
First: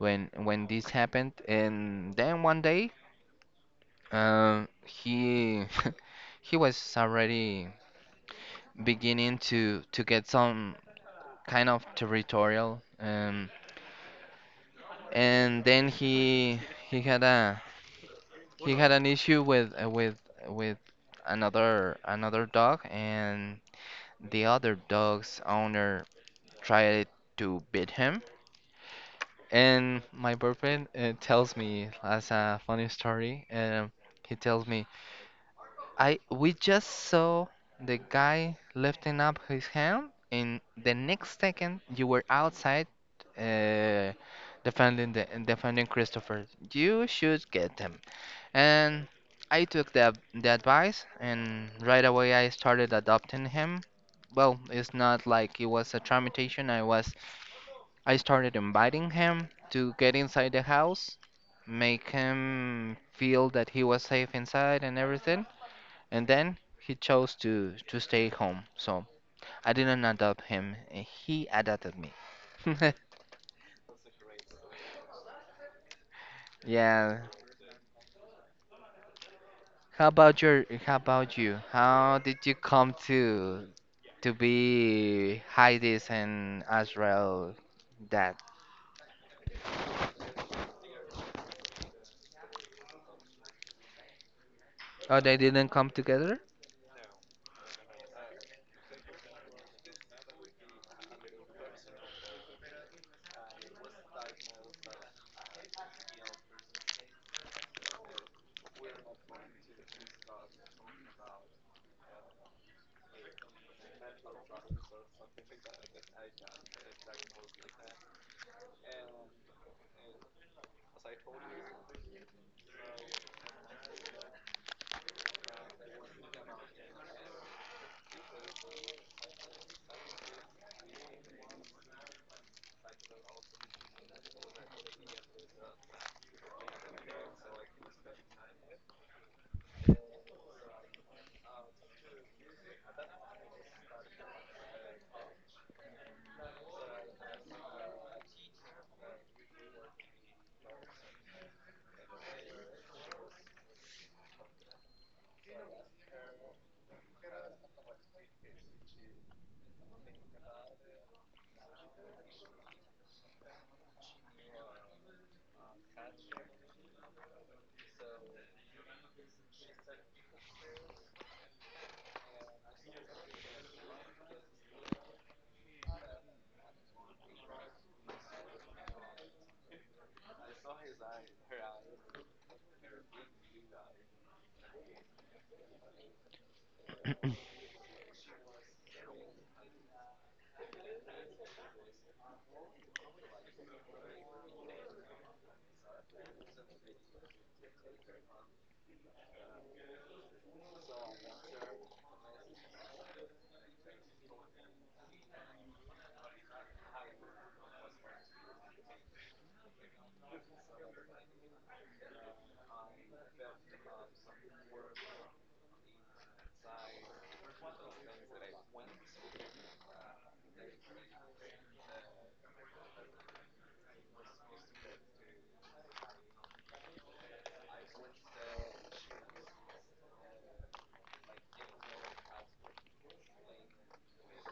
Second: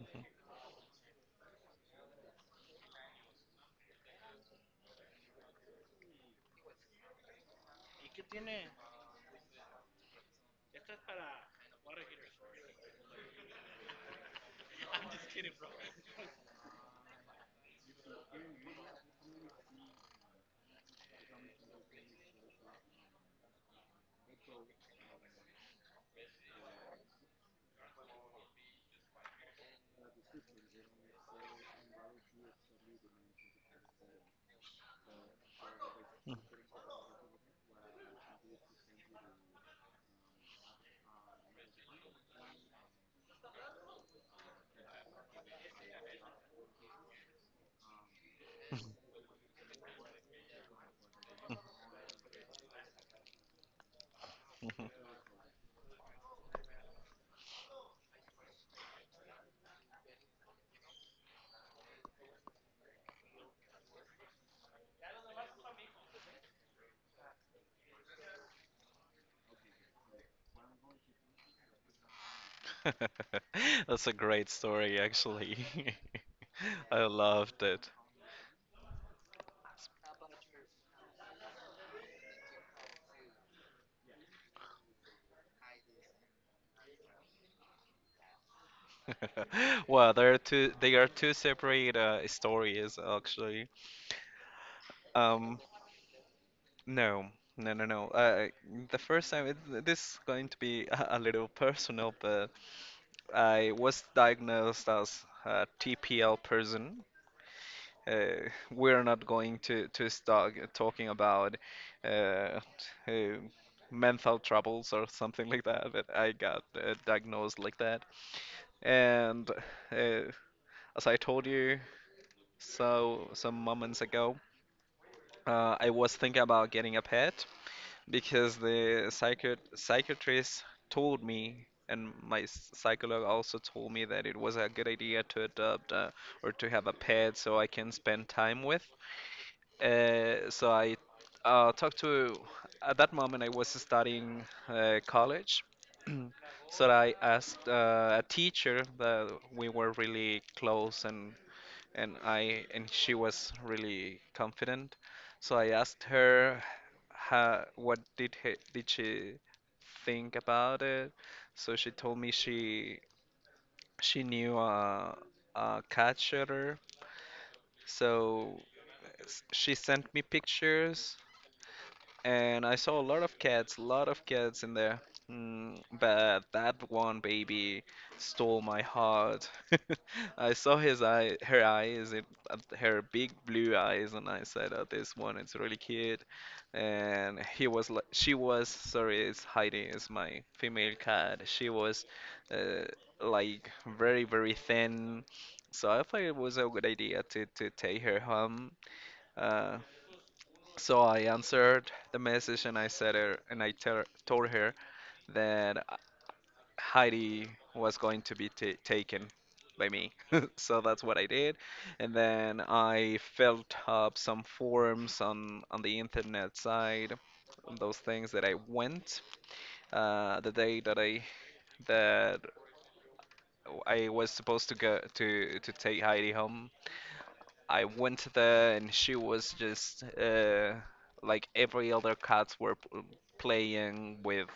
Speaker 2: when when this happened. And then one day, um he [laughs] he was already beginning to to get some kind of territorial, um and then he he had a he had an issue with uh, with with another another dog, and the other dog's owner tried to beat him. And my boyfriend, uh, tells me as a funny story, um he tells me, I we just saw the guy lifting up his hand, and the next second you were outside, uh, defending the defending Christopher. You should get him." And I took the the advice, and right away I started adopting him. Well,
Speaker 1: mhm.
Speaker 2: it's not like it was a tramitation. I was, I started inviting him to get inside the house, make him feel that he was safe inside and everything, and then he chose to to stay home. So I didn't adopt him. eh, He adopted me. [laughs]
Speaker 1: [laughs] That's a great story, actually. [laughs] I
Speaker 2: Yeah.
Speaker 1: loved it.
Speaker 2: How about your? How about you? How did you come to to be Hades and Azrael? Dad?
Speaker 1: [laughs] Well, there are two. They are two separate uh, stories, actually.
Speaker 2: Oh, they
Speaker 1: Um,
Speaker 2: didn't come together.
Speaker 1: no, no, no, no. Uh, the first time, it, this is going to be a, a little personal, but I was diagnosed as a T P L person. Uh, we're not going to to start talking about uh, uh, mental troubles or something like that. But I got uh, diagnosed like that, and uh, as I told you so some moments ago, uh, I was thinking about getting a pet because the psychiat psychiatrist told me. And my s- psycholog also told me that it was a good idea to adopt, uh, or to have a pet so I can spend time with. Uh, so I uh, talked to, at that moment, I was studying uh, college. [clears throat] So I asked uh, a teacher that we were really close, and, and I and she was really confident. So I asked her how, what did he, did she think about it. So she told me she she knew a, a cat shutter. So s- she sent me pictures and I saw a lot of cats, a lot of cats in there. Mm, but that one baby stole my heart. [laughs] I saw his eye, her eyes, it, uh, her big blue eyes, and I said, "Oh, this one, it's really cute." And
Speaker 2: [clears throat]
Speaker 1: he was, li- she was, sorry, it's Heidi, it's my female cat. She was, uh, like very, very thin. So I thought it was a good idea to to take her home. Uh, so I answered the message and I said her and I tell told her that Heidi was going to be ta taken by me. [laughs] So that's what I did. And then I filled up some forms on on the internet side, on those things that I went, uh, the day that I that I was supposed to go to to take Heidi home. I went there and she was just, uh, like every other cats were p- playing with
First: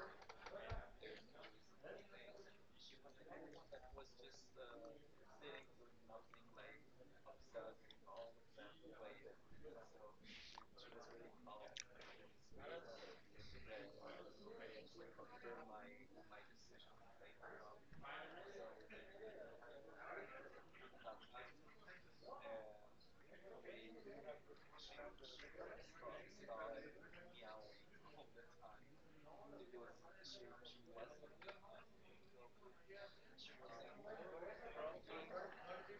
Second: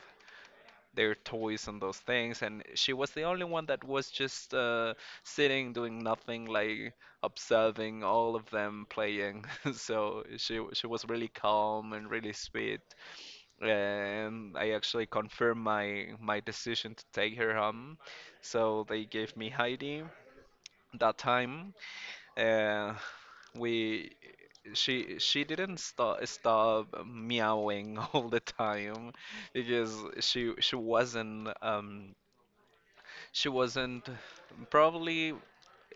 Speaker 1: their toys and those things, and she was the only one that was just uh, sitting doing nothing, like observing all of them playing. [laughs] So she she was really calm and really sweet, and I actually confirmed my my decision to take her home. So they gave me Heidi that time. Uh, we she she didn't stop stop meowing [laughs] all the time because she she wasn't um she wasn't probably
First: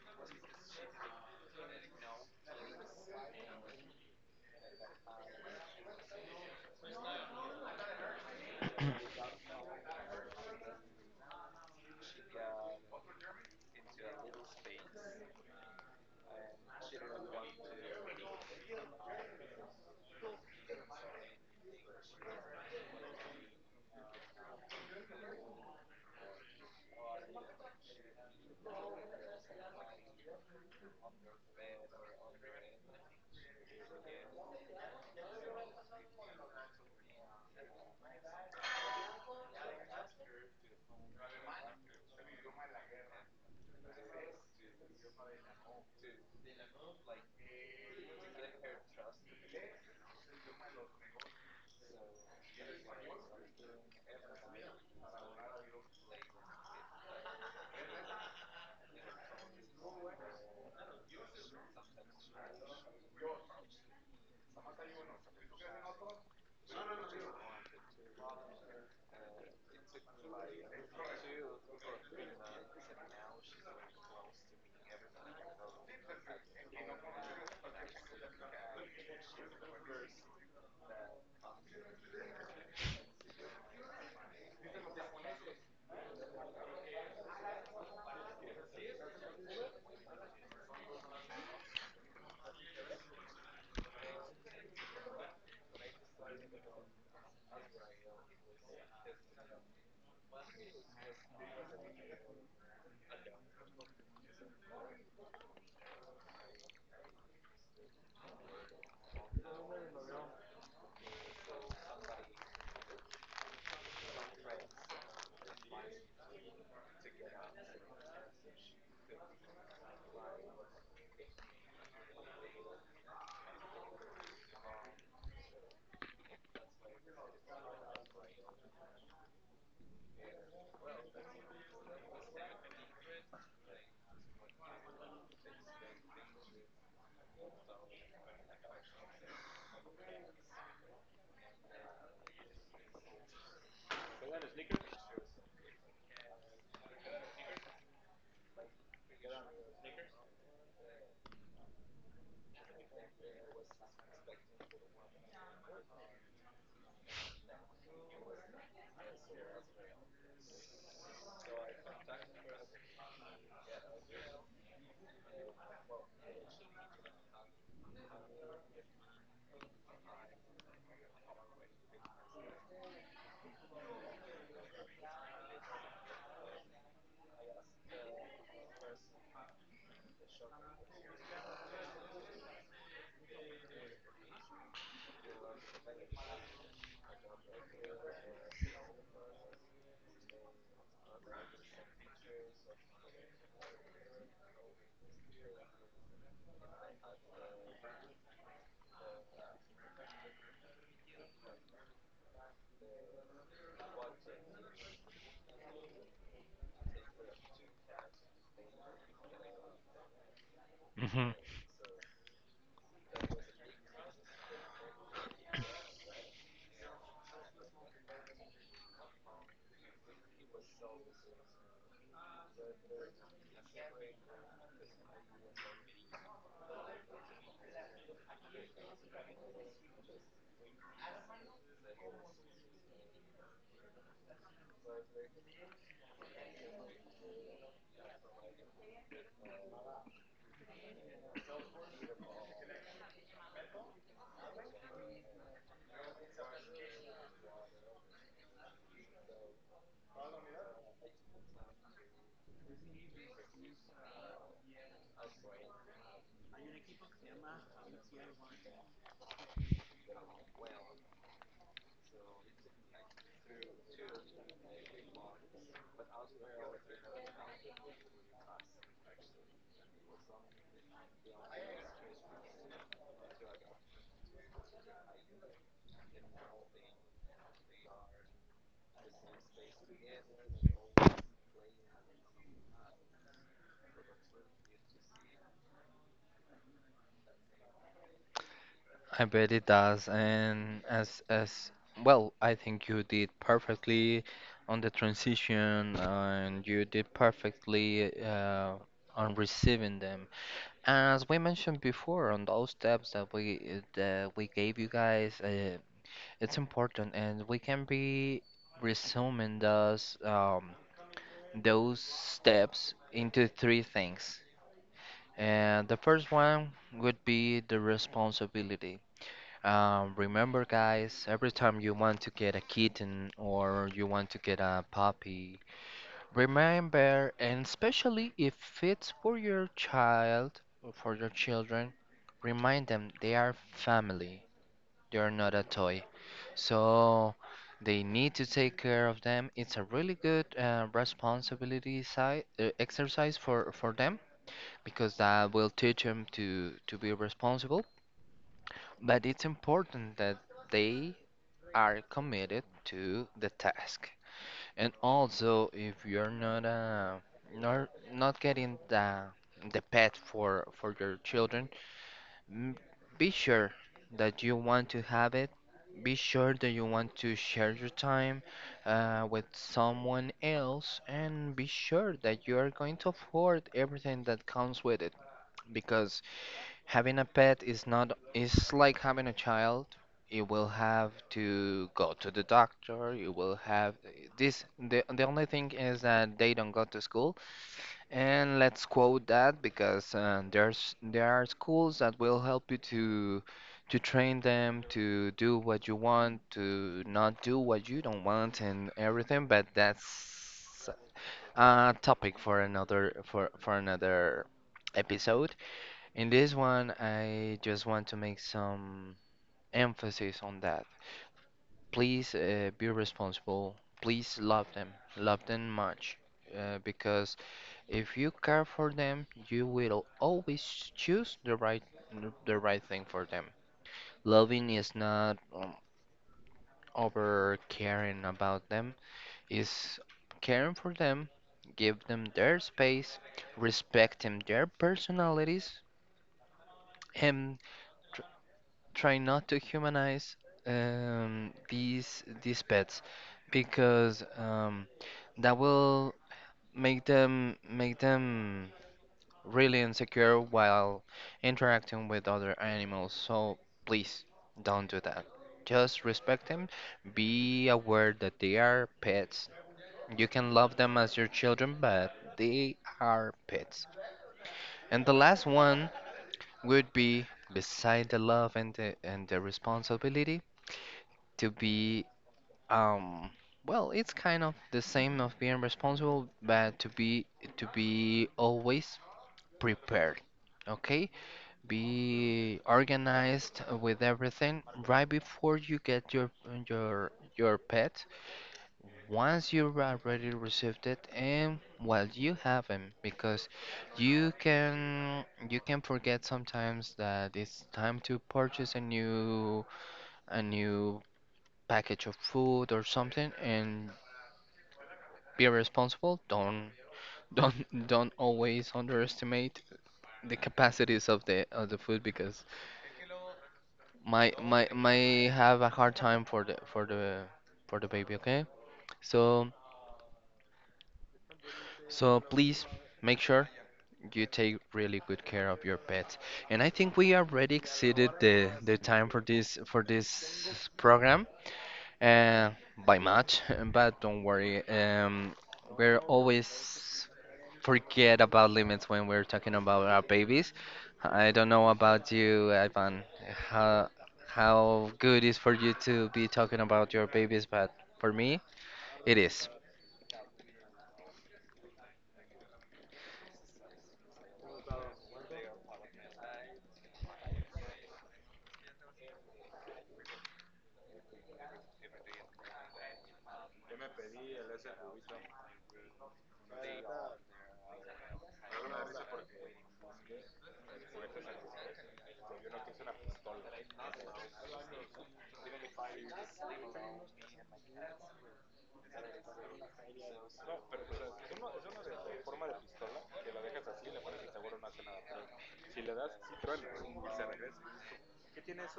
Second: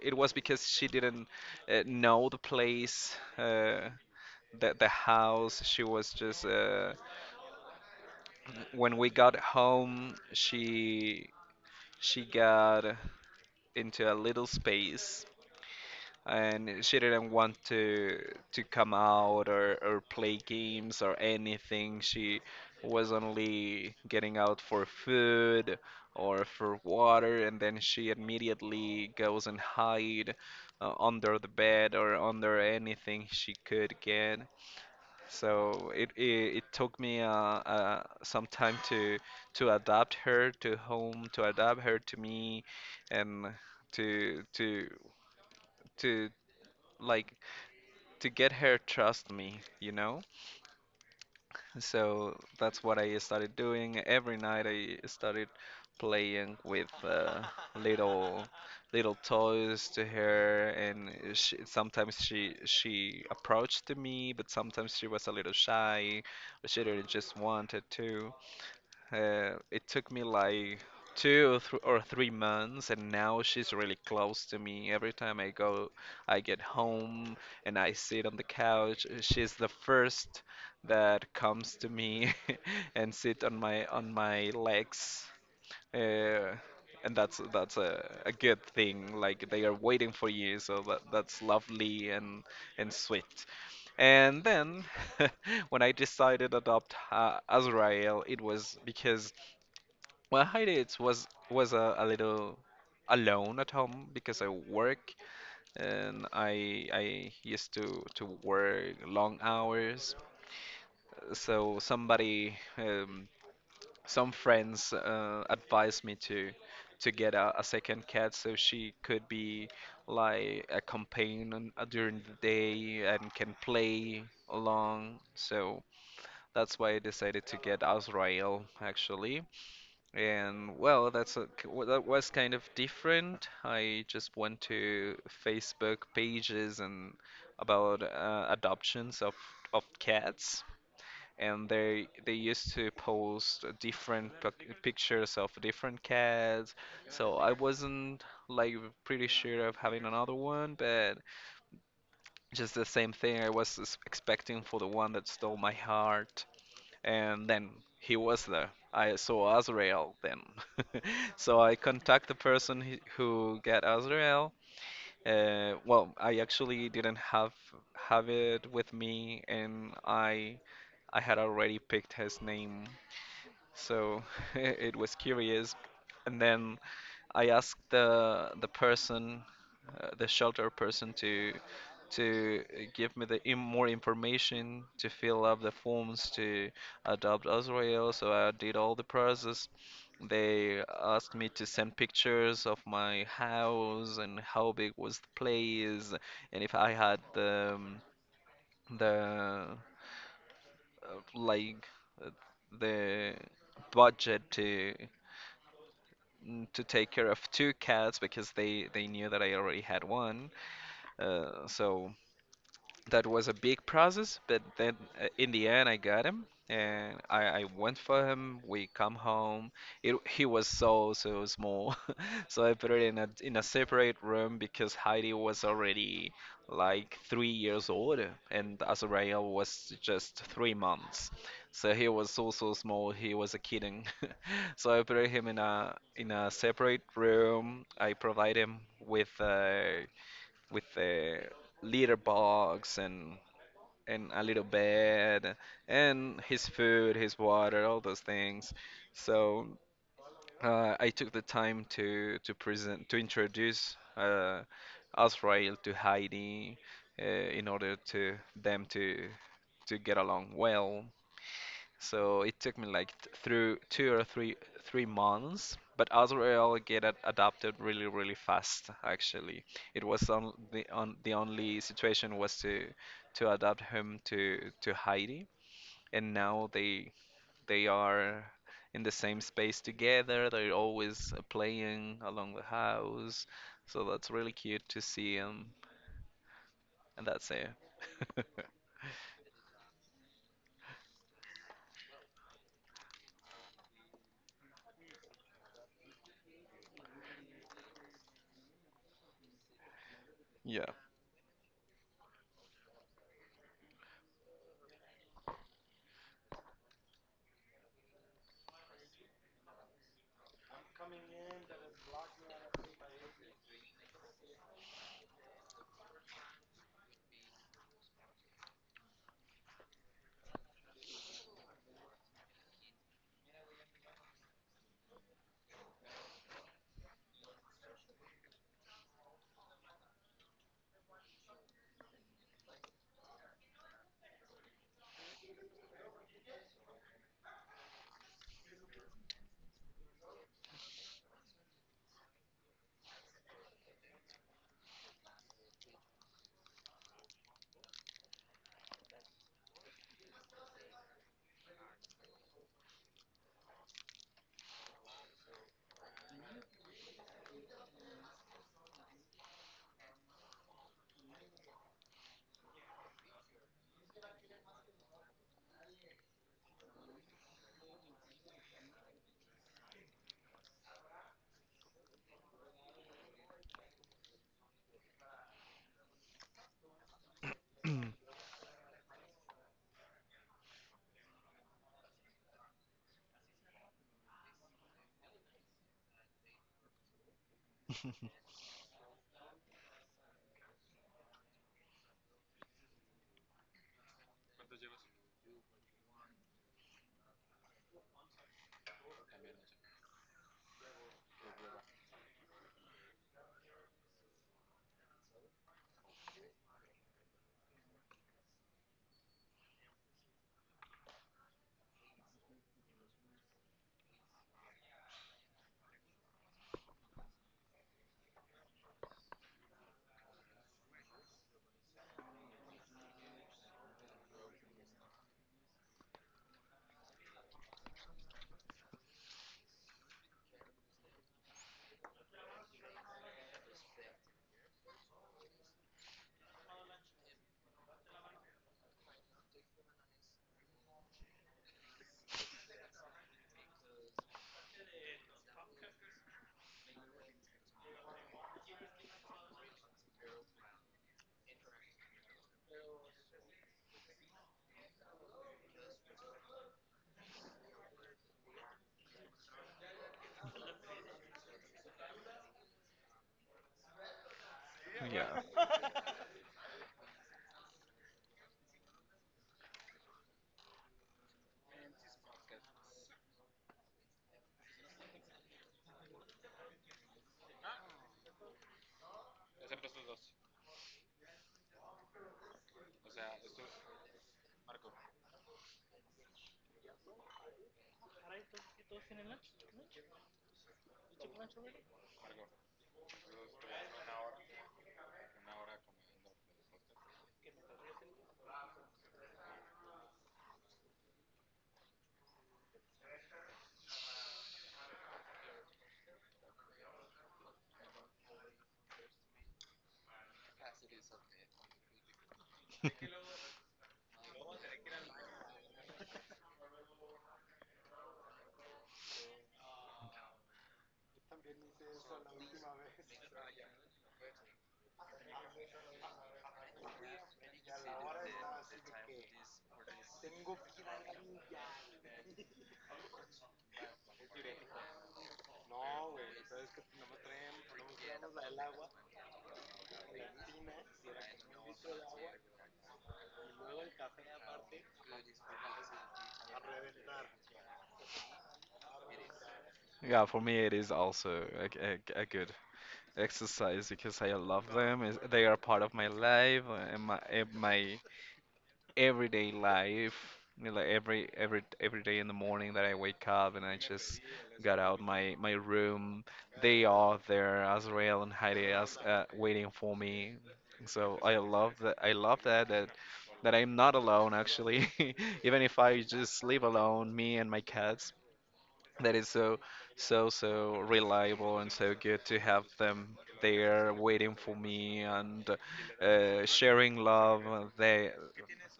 Speaker 1: it was because she didn't uh, know the place, uh the the house. She was just, uh when we got home, she she got into a little space and she didn't want to to come out, or, or play games or anything. She was only getting out for food or for water, and then she immediately goes and hide uh, under the bed or under anything she could get. So it it, it took me uh, uh, some time to to adapt her to home, to adapt her to me, and to to to like to get her trust me, you know? So that's what I started doing. Every night I started playing with, uh, little little toys to her, and she, sometimes she she approached to me but sometimes she was a little shy but she really just wanted to, uh, it took me like two or, th or three months, and now she's really close to me. Every time I go, I get home and I sit on the couch. uh, She's the first that comes to me [laughs] and sit on my on my legs. Uh, and that's that's a, a good thing. Like they are waiting for you, so that, that's lovely and and sweet. And then, [laughs] when I decided to adopt uh, Azrael, it was because, well, hiatus was was a, a little alone at home because I work, and I I used to to work long hours. So somebody, um, some friends uh, advised me to to get a, a second cat so she could be like a companion uh, during the day and can play along. So that's why I decided to get Azrael, actually. And well, that's a, k- w- that was kind of different. I just went to Facebook pages and about, uh, adoptions of of cats, and they they used to post different pic- pictures of different cats. So I wasn't like pretty sure of having another one, but just the same thing I was s- expecting for the one that stole my heart, and then he was there. I saw Azrael then. [laughs] So I contact the person he- who get Azrael. Uh, well, I actually didn't have have it with me, and I I had already picked his name, so [laughs] it was curious. And then I asked the the person, uh, the shelter person, to to give me the in more information to fill up the forms to adopt Israel. So I did all the process. They asked me to send pictures of my house and how big was the place, and if I had the, um, the uh, like, uh, the budget to, mm, to take care of two cats because they they knew that I already had one.
Speaker 2: Hmm.
Speaker 1: Uh, so that was a big process, but then, uh, in the end, I got him and I, I went for him. We come home. It, he was so, so small. [laughs] So I put it in a, in a separate room because Heidi was already like three years old and Azrael was just three months. So he was so, so small. He was a kitten. [laughs] So I put him in a in a separate room. I provide him with, uh, with the litter box and and a little bed and his food, his water, all those things. So, uh, I took the time to to present to introduce uh, Azrael to Heidi, uh, in order to them to to get along well. So it took me like t- through two or three three months, but Azrael get ad- adapted really really fast, actually. It was on the on the only situation was to to adapt him to to Heidi, and now they they are in the same space together. They're always, uh, playing along the house, so that's really cute to see him, and that's it. [laughs]
Speaker 2: I bet it does. And as as Well, I think you did perfectly on the transition, and you did perfectly uh, on receiving them.
Speaker 1: Yeah.
Speaker 2: As we mentioned before, on those steps that we that we gave you guys, uh, it's important, and we can be resuming those, um, those steps into three things. And the first one would be the responsibility. Um, remember, guys, every time you want to get a kitten or you want to get a puppy, remember, and especially if it's for your child or for your children, remind them they are family. They are not a toy. So they need to take care of them. It's a really good, uh, responsibility side, uh, exercise for, for them because that will teach them to, to be responsible. But it's important that they are committed to the task. And also, if you're not, uh, not not getting the the pet for for your children, m- be sure that you want to have it. Be sure that you want to share your time uh, with someone else, and be sure that you are going to afford everything that comes with it. Because having a pet is not
Speaker 1: [clears throat]
Speaker 2: is like having a child. You will have to go to the doctor. You will have this. The, the only thing is that they don't go to school. And let's quote that because uh, there's there are schools that will help you to to train them to do what you want, to not do what you don't want, and everything. But that's a topic for another for for another episode. In this one, I just want to make some emphasis on that. Please, uh, be responsible. Please love them. Love them much. Uh, because if you care for them, you will always choose the right the right thing for them. Loving is not, um, over caring about them. Is caring for them, give them their space, respecting their personalities, and try not to humanize, um, these these pets because, um, that will make them make them really insecure while interacting with other animals. So please don't do that. Just respect them. Be aware that they are pets. You can love them as your children, but they are pets. And the
Speaker 1: Yeah.
Speaker 2: last one would be, beside the love and the, and the responsibility, to be, um, well, it's kind of the same of being responsible, but to be to be always prepared. Okay? Be organized with everything right before you get your your your pet. Once you've already received it, and well, you haven't because you can you can forget sometimes that it's time to purchase a new a new package of food or something. And be responsible. Don't don't don't always underestimate the capacities of the of the food because my my my have a hard time for the for the for the baby. Okay, so so please make sure you take really good care of your pets. And I think we already exceeded the the time for this for this program. Uh, by much, [laughs] but don't worry. Um, we're always forget about limits when we're talking about our babies. I don't know about you, Ivan, how how good is for you to be talking about your babies, but for me, it is.
Speaker 1: Yeah, for me it is also a, g- a g- a good exercise because I love them. is- They are part of my life, uh, and my and my everyday life. You know, like every every every day in the morning that I wake up and I just got out my my room, they are there, Azrael and Heidi, as uh, waiting for me. So I love that. I love that that that I'm not alone, actually. [laughs] Even if I just live alone, me and my cats, that is so, so so reliable and so good to have them there waiting for me and, uh, sharing love, uh, they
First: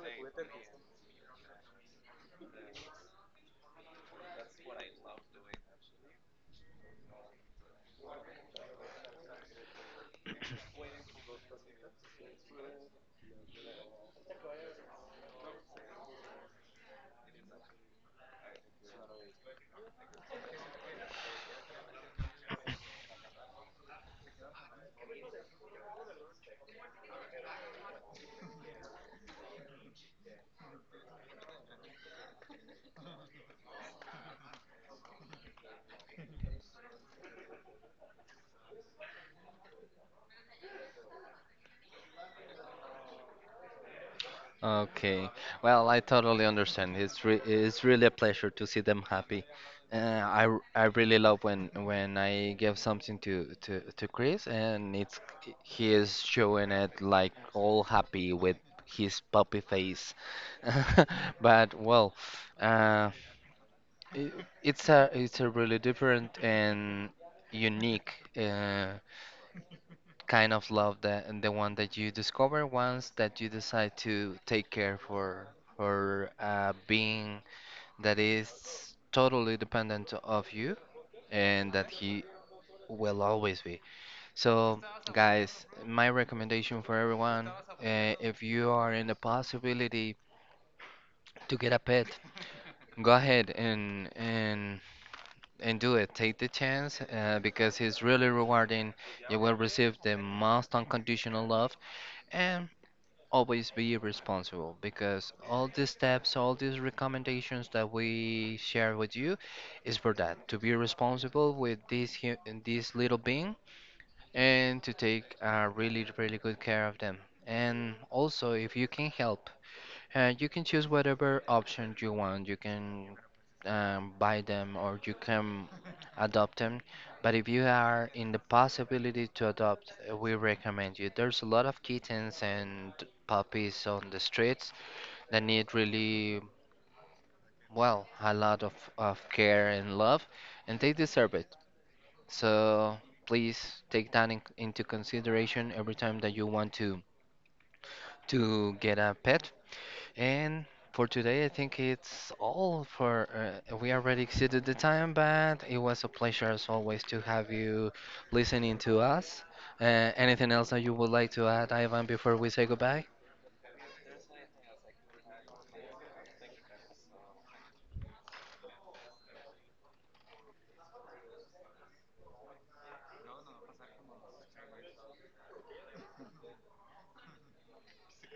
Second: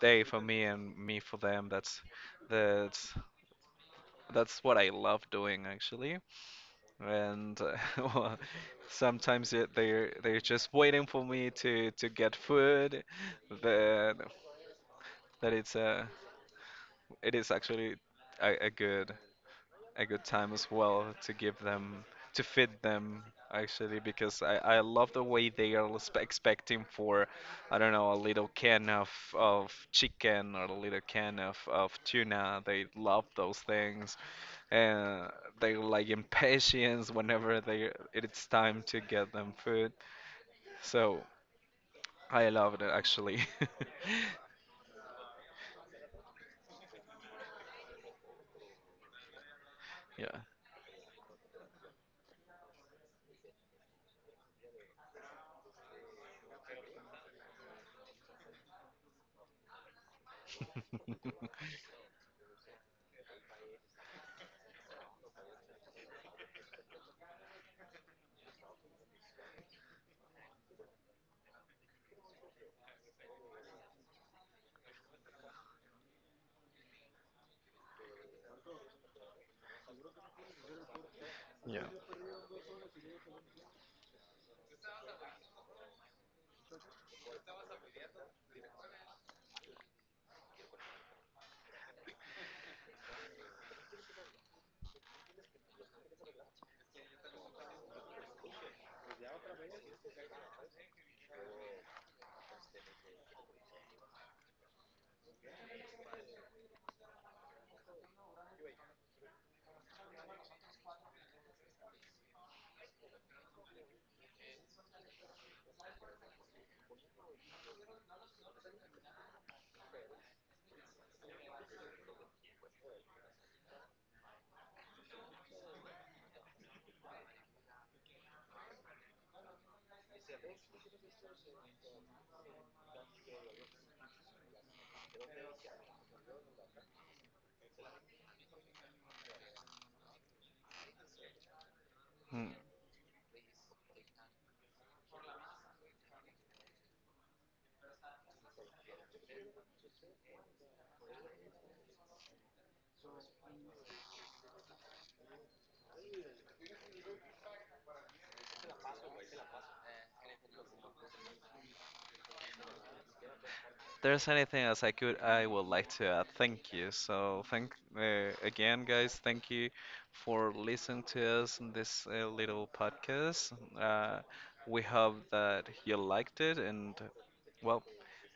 Speaker 1: they for me and me for them, that's that's that's what I love doing, actually. And, uh, [laughs] well, sometimes it, they're they're just waiting for me to to get food, that that it's, uh it is actually a, a good a good time as well to give them, to fit them actually, because I, I love the way they are spe- expecting for, I don't know, a little can of of chicken or a little can of of tuna. They love those things, and they're like impatient whenever they it's time to get them food. So I loved it, actually. [laughs]
Speaker 2: Okay. Well, I totally understand. It's re it's really a pleasure to see them happy. Uh,
Speaker 1: Yeah.
Speaker 2: I r- I really love when when I give something to to to Chris, and it's he is showing it like all happy with his puppy face. [laughs] But
Speaker 1: [laughs]
Speaker 2: well, uh, I it's a it's a really different and unique, uh, kind of love that, and the one that you discover once that you decide to take care for for a being that is totally dependent of you, and
Speaker 1: Yeah.
Speaker 2: that he will always be. So, guys, my recommendation for everyone, uh, if you are in the possibility to get a pet, go ahead and and and do it. Take the chance, uh, because it's really rewarding. You will receive the most unconditional love, and always be responsible because all these steps, all these recommendations that we share with you is for that, to be responsible with this hu- this little being and to take, uh, really really good care of them. And also, if you can help, uh, you can choose whatever option you want. You can, um, buy them or you can adopt them. But if you are in the possibility to adopt, uh, we recommend you. There's a lot of kittens and puppies on the streets that need really, well, a lot of, of care and love, and they deserve it.
Speaker 1: Mm.
Speaker 2: So please take that in, into consideration every time that you want to to get a pet. And for today, I think it's all for. Uh, we already exceeded the time, but it was a pleasure as always to have you listening to us. Uh, anything else that you would like to add, Ivan, before we say goodbye?
Speaker 1: there's anything else I could I would like to add, thank you. So thank, uh, again, guys. Thank you for listening to us in this, uh, little podcast. Uh, we hope that you liked it, and, well,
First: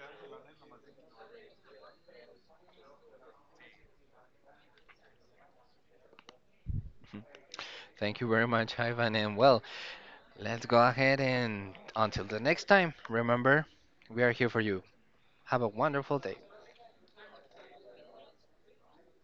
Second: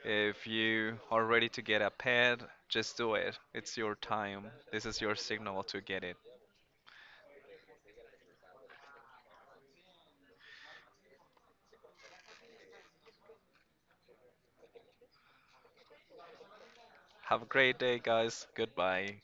Speaker 1: if you are ready to get a pet, just do it. It's your time. This is your signal to get it.
Speaker 2: Mhm. Thank you very much, Ivan. And well, let's go ahead, and until the next time, remember, we are here for you. Have a wonderful day.
Speaker 1: Have a great day, guys. Goodbye.